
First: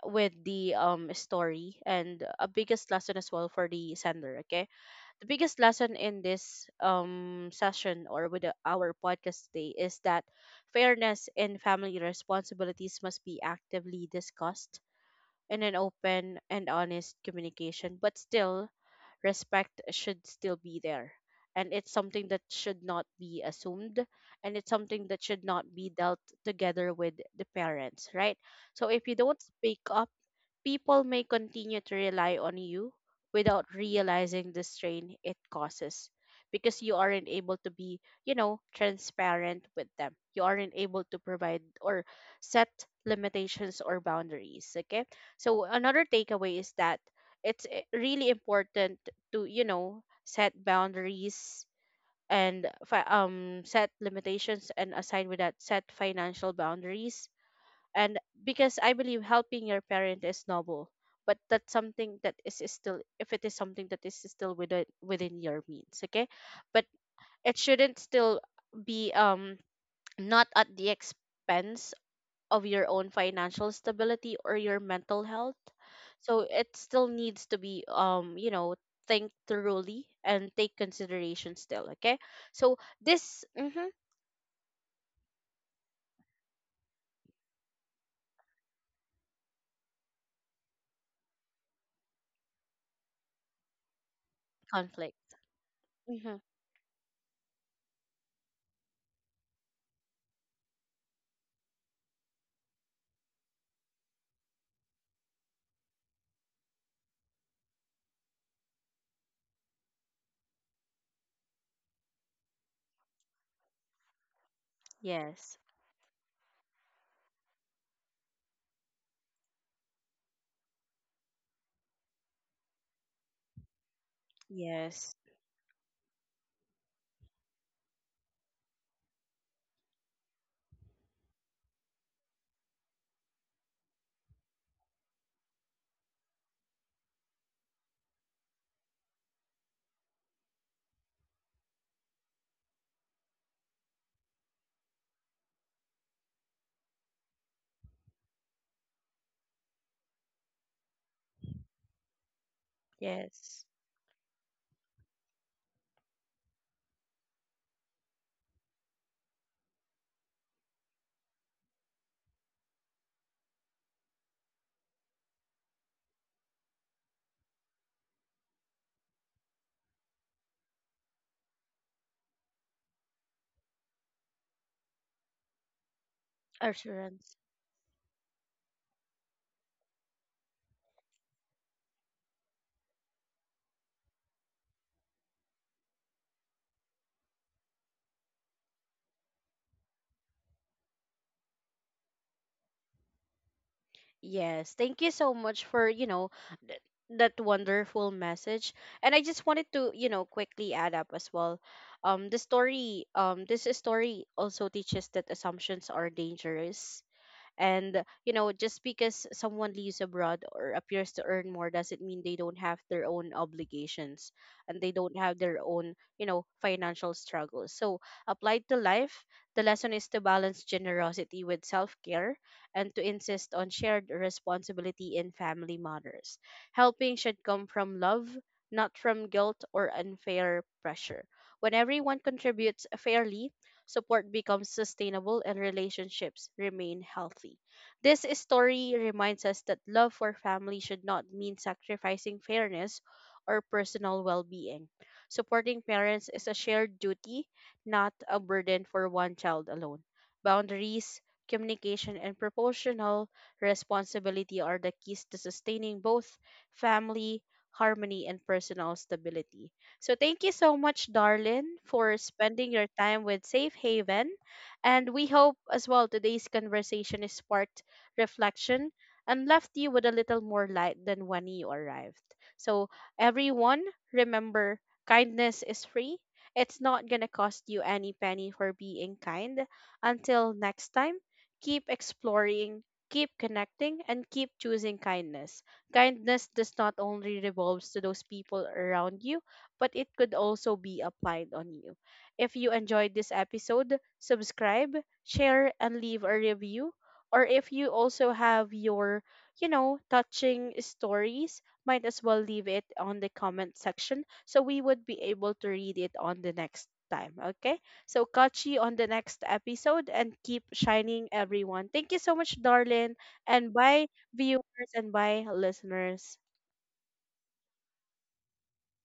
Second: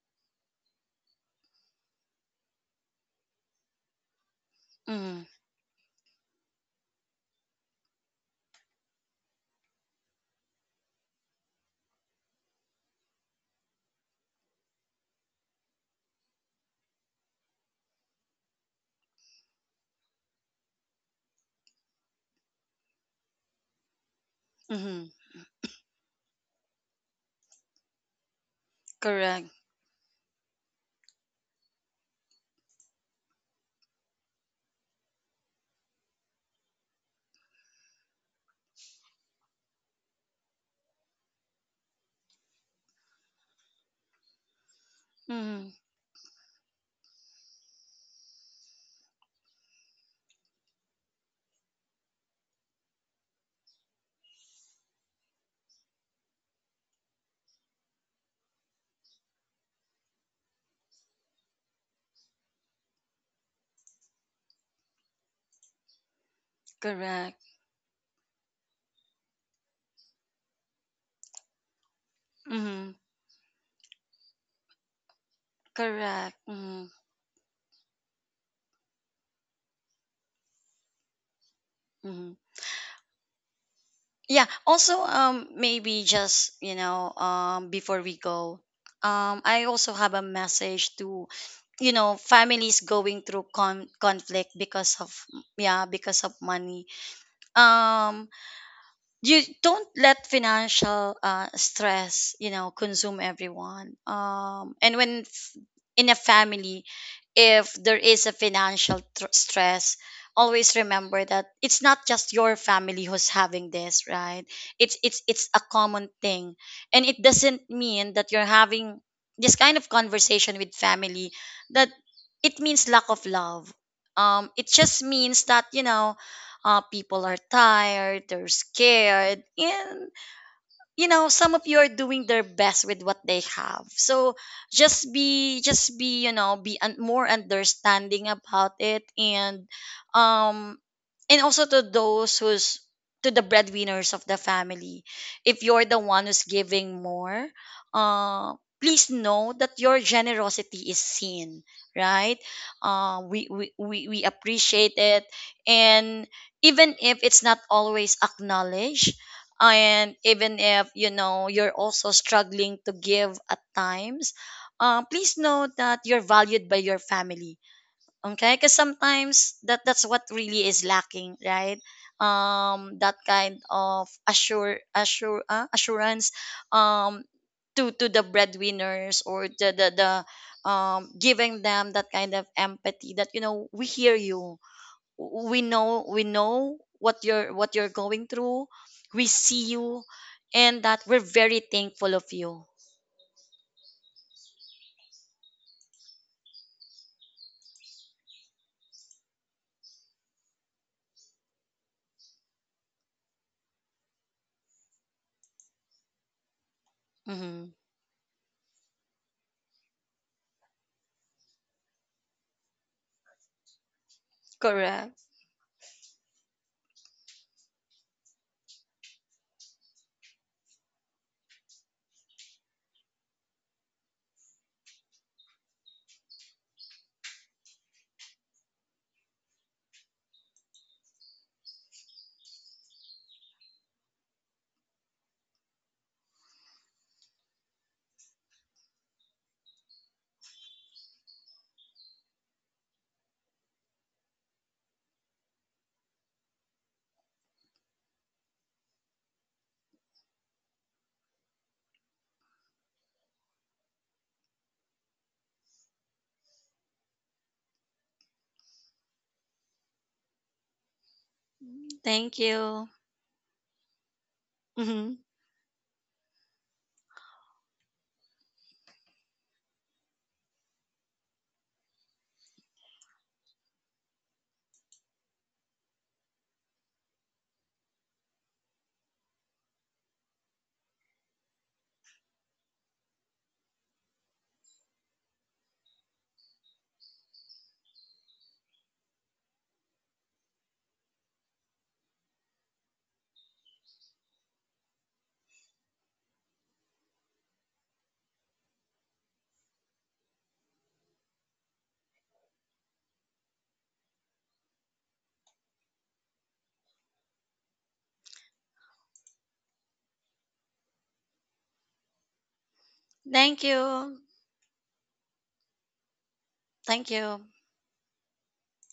with the story, and a biggest lesson as well for the sender. Okay, mm-hmm, the biggest lesson in this session or with the- our podcast today is that fairness in family responsibilities must be actively discussed in an open and honest communication, but still respect should still be there. And it's something that should not be assumed. And it's mm-hmm. something that should not be dealt together with the parents, right? So if you don't Correct. speak up, people may continue to rely on you without realizing the strain it causes, because you aren't able to be, you know, transparent with them. You aren't able to provide or set limitations or boundaries. Okay. So Mm-hmm. another takeaway is that it's really important to, you know, set boundaries and set limitations, and aside with that, set financial boundaries. And because I believe helping your parent is noble, but that's something that is still, if it is something that is still within within your means, okay? But Correct. it shouldn't still be not at the expense of your Hmm. own financial stability or your mental health. Correct. So it Hmm. still needs to be you know think thoroughly and take consideration still, okay? Hmm. So this, mhm, Yeah. Also, maybe just, before we go, I also have a message to, families going through conflict because of, conflict, yeah, because of hmm, money. Um, you don't let financial stress, consume everyone. And when, in a family, if there is a financial stress, always remember that it's not just your family who's having this, right? It's yes a common thing, and it doesn't mean that you're having this kind of conversation with family that it means lack of love. It just yes means that, people are tired, they're scared, and, you know, some of you are doing their best with what they have. So just be, more understanding about it. And um and also, to those who's, to the breadwinners of the family, if you're the one who's giving more, uh please know that your generosity is seen, right? uh, we, yes, we we we appreciate it, and even if it's not always acknowledged, and even if, you know, you're also struggling to give at times, please know that you're valued by your family. Okay, because sometimes that's what really is lacking, right? That kind of, assure assure assurance. um assurance. to the breadwinners, or the giving them that kind of empathy that, you know, we hear you. We know what you're, what you're going through. We see you, and that we're very thankful of you. Yes, thank you so much for, you know, th- that wonderful message. And I just wanted to, you know, quickly add up as well. The story, this story also teaches that assumptions are dangerous. Hmm. And, you know, just because someone lives abroad or appears to earn more doesn't mean they don't have their own obligations, and they don't Correct. have their own, you know, financial struggles. So, applied to life, the lesson is to balance generosity with self care and to insist on shared responsibility in family matters. Helping should come from love, not from guilt or unfair pressure. When everyone contributes fairly, support becomes sustainable, and relationships remain healthy. This story reminds us that love for family should not mean sacrificing fairness or personal well being. Supporting parents is a shared duty, not a burden for one child alone. Boundaries, communication, and proportional responsibility are the keys to sustaining both family harmony and personal stability. So thank you so much, Darlin, for Thank spending your you. time with Safe Haven. And Hmm. we hope as well today's conversation is sparked reflection and left you with a little more light than when you arrived. So everyone, remember, kindness is free. It's not gonna cost you any penny for being kind. Until next time, keep exploring, keep connecting, and keep choosing kindness. Kindness does not only revolves to those people around you, but it could also be applied on you. If you enjoyed this episode, subscribe, share, and leave a review. Or if you also have your, you know, touching stories, might as well leave it on the comment section so we would be able to read it on the next time. Okay? So catch you on the next episode, and keep shining, everyone. Thank you so much, darling. Thank And bye, you. viewers, and bye, listeners. Thank you.